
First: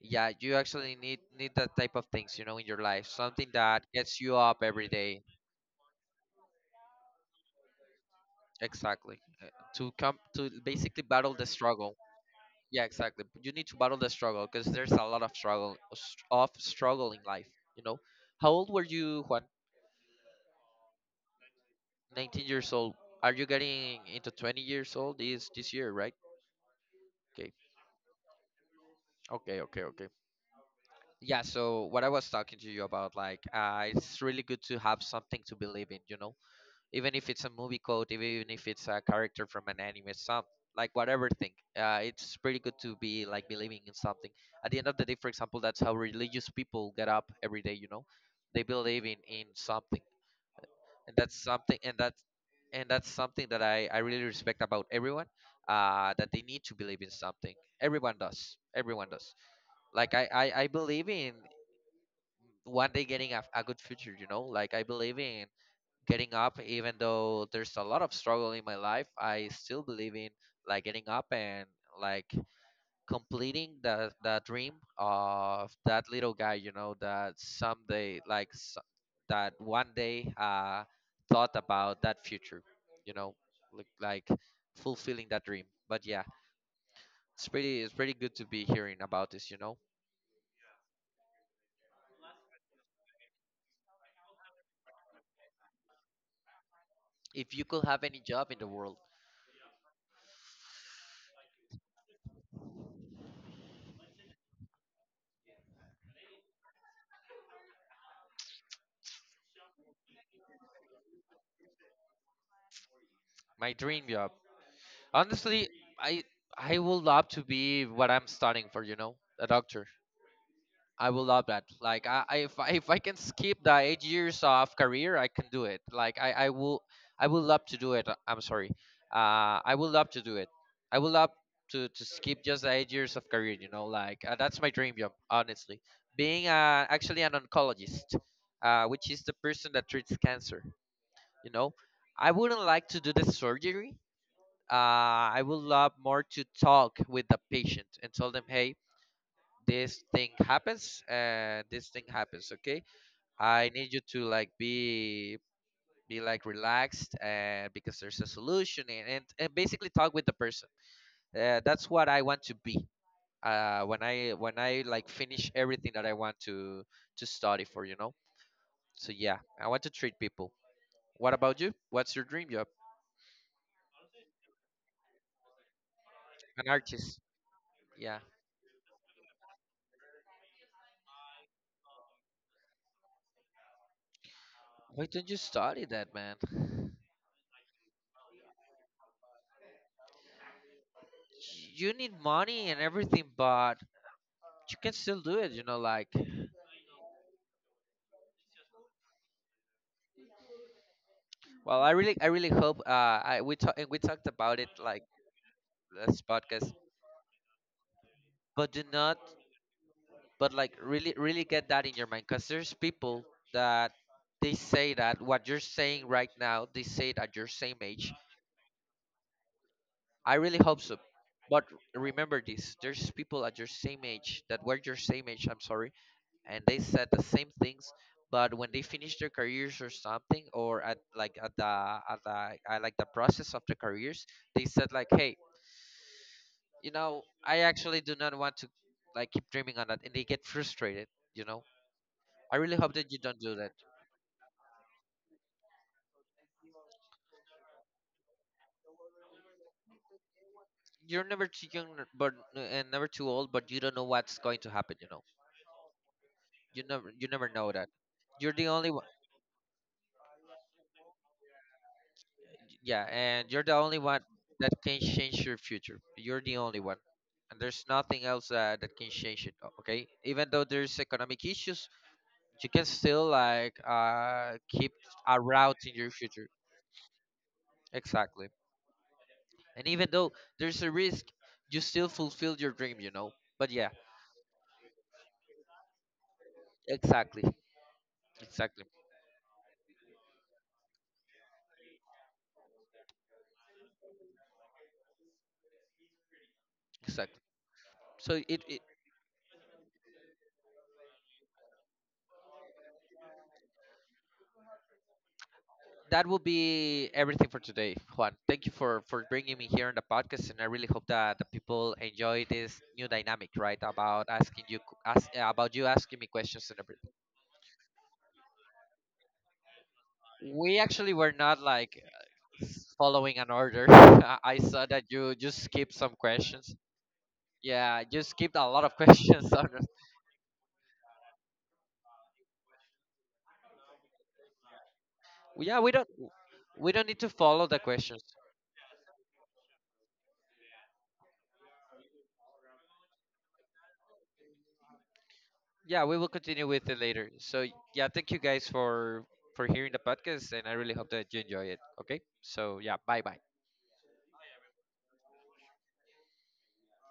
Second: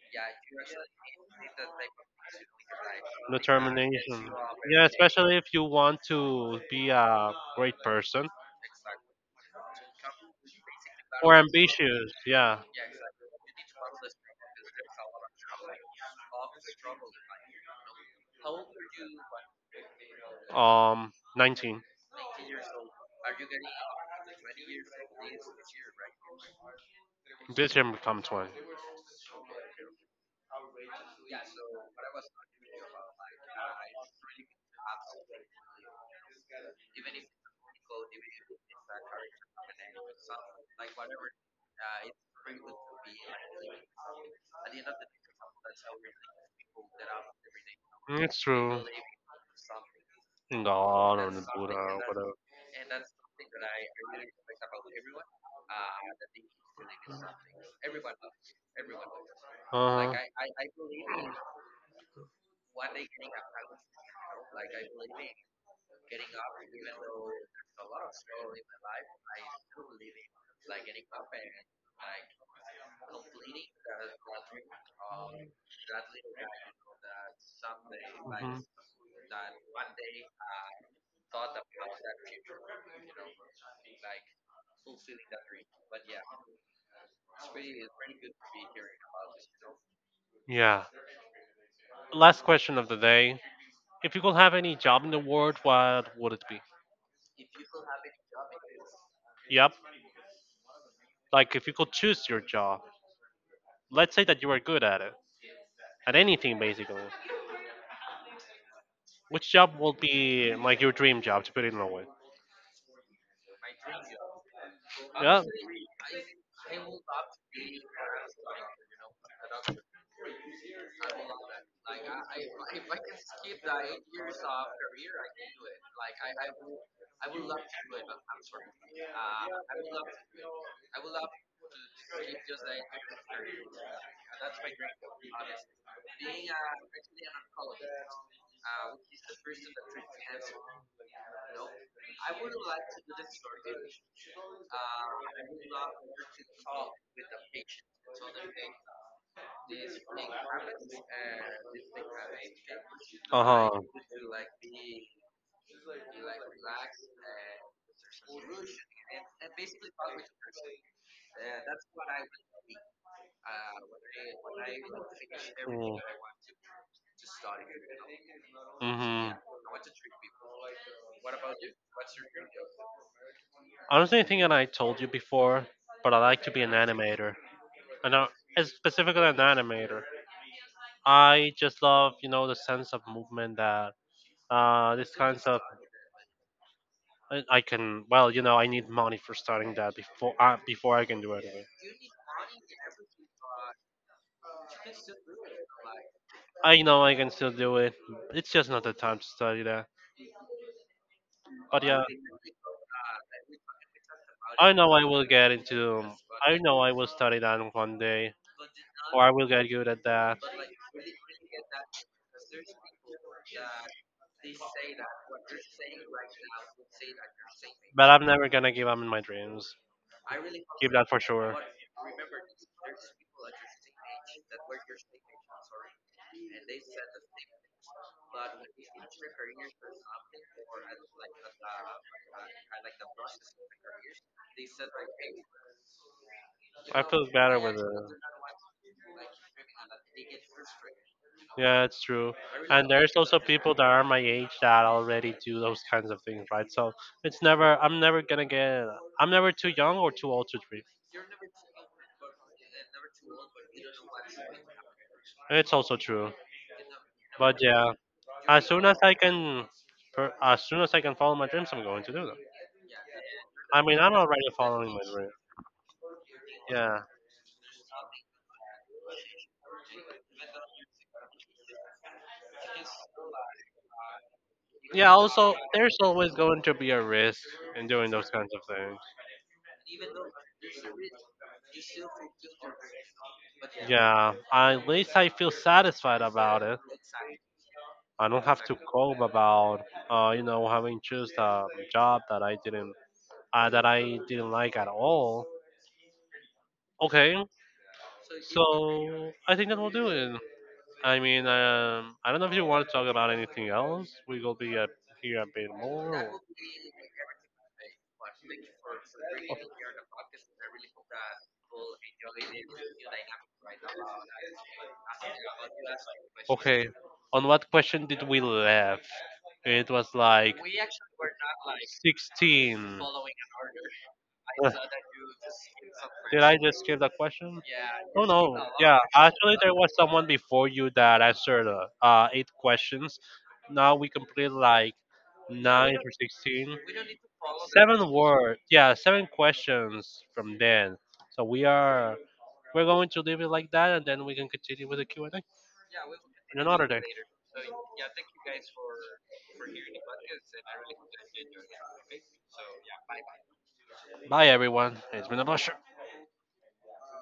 yeah, you actually need that type of things, you know, in your life, something that gets
Determination.
you up
Yeah,
every day.
especially if you want to be a great person
Exactly. To come to basically battle
or
the struggle.
ambitious. Yeah.
Yeah, exactly. You need to battle the struggle, because there's a lot of struggle in life, you know. How old were you, Juan?
Um, 19.
19 years old. Are you getting into 20 years old this year, right? Okay,
Ambition become 20.
okay, okay, okay. Yeah, so what I was talking to you about, like, it's really good to have something to believe in, you know, even if it's a movie quote, even if it's a character from an anime, some like whatever thing. It's pretty good to be like believing in something. At the end of the day, for example, that's how religious people get up every day, you know,
Mm, it's
they
true.
believe in something. And
God or
that's
the
something,
Buddha, whatever.
and that's something that I really respect about everyone. That they need to believe in something. Everyone does. Everyone does. Like
Uh-huh.
I believe in one day getting a good future, you know. Like I believe in getting up, even though there's a lot of struggle in my life. I still believe in like getting up and like completing the dream of that little guy, you know, that someday like
Hmm.
s-, that one day thought about that future, you know, like fulfilling that dream. But yeah, it's pretty, it's pretty good to be hearing about this, you know.
Yeah. Last question of the day. If you could have any job in the world, what would it be?
If you could have any job in the world,
Yep. Like if you could choose your job, let's say that you are good at it, at anything basically. Which job will be like your dream job, to put it in a way?
my dream job.
Yeah.
Honestly, I I would love to be what I'm studying for. You know, a doctor. I would love that. Like, I if I, if I can skip the 8 years of career, I can do it. Like, I will, I would love to do it. Uh, I'm sorry. I would love to do it. I would love to skip just the 8 years of career. You know, like that's my dream job. Honestly, being actually an oncologist, which is the person that treats cancer. You know, I wouldn't like to do the surgery. Uh, I would love more to talk with the patient and tell them, hey, this thing happens, this thing happens. Okay,
Uh
I
huh.
need you to like be like relaxed, and because there's a solution, and basically talk with the person. That's what I want to be. When I like finish everything that I want to study for, you know. So
Mm-hmm.
yeah, I want to treat people. What about you? What's your dream job?
Honestly, I think that I told you before, but I like to be
An
an
artist.
animator. I
Yeah.
know it's specifically an animator. I just love, you know, the sense of movement that
Why
this
don't you
kinds of.
study that, man?
I can, well, you know, I need money for starting that before, before I can do it.
You need money and everything, but you can still do it. You know, like,
I know I can still do it. It's just not the time to study that.
well,
But yeah,
I really hope. I we talked about it
I know
like
I will get into
this
I
podcast,
know I will study that one day,
but do not,
or I will get good at that.
but like really, really get that in your mind, because there's people that they say that what you're saying right now, they say it at your same
But
age.
I'm never gonna give up in my dreams.
I really hope
Keep
so.
that for sure.
But remember this: there's people at your same age that were your same age. I'm sorry. And they said the same things, but when they finish their careers or something, or at like at like the process of the careers, they said like, hey, you
I
know,
feel
I
better with
actually do
it.
not want to like keep dreaming on that, and they get frustrated, you know.
Yeah, it's true.
I really hope
And
that
there's
you don't
also
do that.
people that are my age that already do those kinds of things, right? So it's never, I'm never gonna get, I'm never too young or too old to dream.
You're never too young, but and never too old, but you don't know what's going to happen, you know.
It's also true.
You never
But
know that.
yeah,
You're the
as soon
only
as
one.
I can, as soon as I can follow my dreams, I'm going to do them.
Yeah, and you're the
I
only
mean, I'm
one
already
that
following
can
my dream.
change your future. You're the only one.
Yeah.
And there's nothing else that can change it, okay? Even though there's economic issues, you can still like keep
Yeah,
a
also,
route in
there's
your
always
future.
going to be a risk in doing those
Exactly.
kinds of things.
And even though there's a risk, you still fulfill your dream, you know? But yeah,
Yeah, at least I feel satisfied about it.
exactly.
I don't have to
Exactly.
cope about, you know, having choose a job that I didn't like at all. Okay,
Exactly. So it
so I think that will do it. I mean, I don't know if you want to talk about anything else. We will be at here a bit
that
more.
will be everything for today, Juan. Thank you for bringing me here on the podcast, and I really hope that the people enjoy this new dynamic, right? About asking you ask, about you asking me questions and
Okay.
everything.
On what question did we left? It was like
We actually were not like
16.
following an order. I
Ugh,
saw that you just skipped some
did I
questions.
just skip the question?
Yeah, you
Oh
skipped a
no.
lot of
Yeah,
questions
actually,
on
there
us.
was someone before you that answered 8 questions. Now we complete like
Yeah, we
nine
don't,
or sixteen.
we don't need to follow the
Seven
questions.
word. Yeah, 7 questions from Dan. So we are we're going to leave it like that, and then we can continue with the Q&A
Yeah, we will
in
continue with
another
it
day.
later. So yeah, thank you guys for hearing the podcast, and I really hope that you enjoy it. Okay, so yeah, bye bye.
Bye, everyone. It's been a pleasure.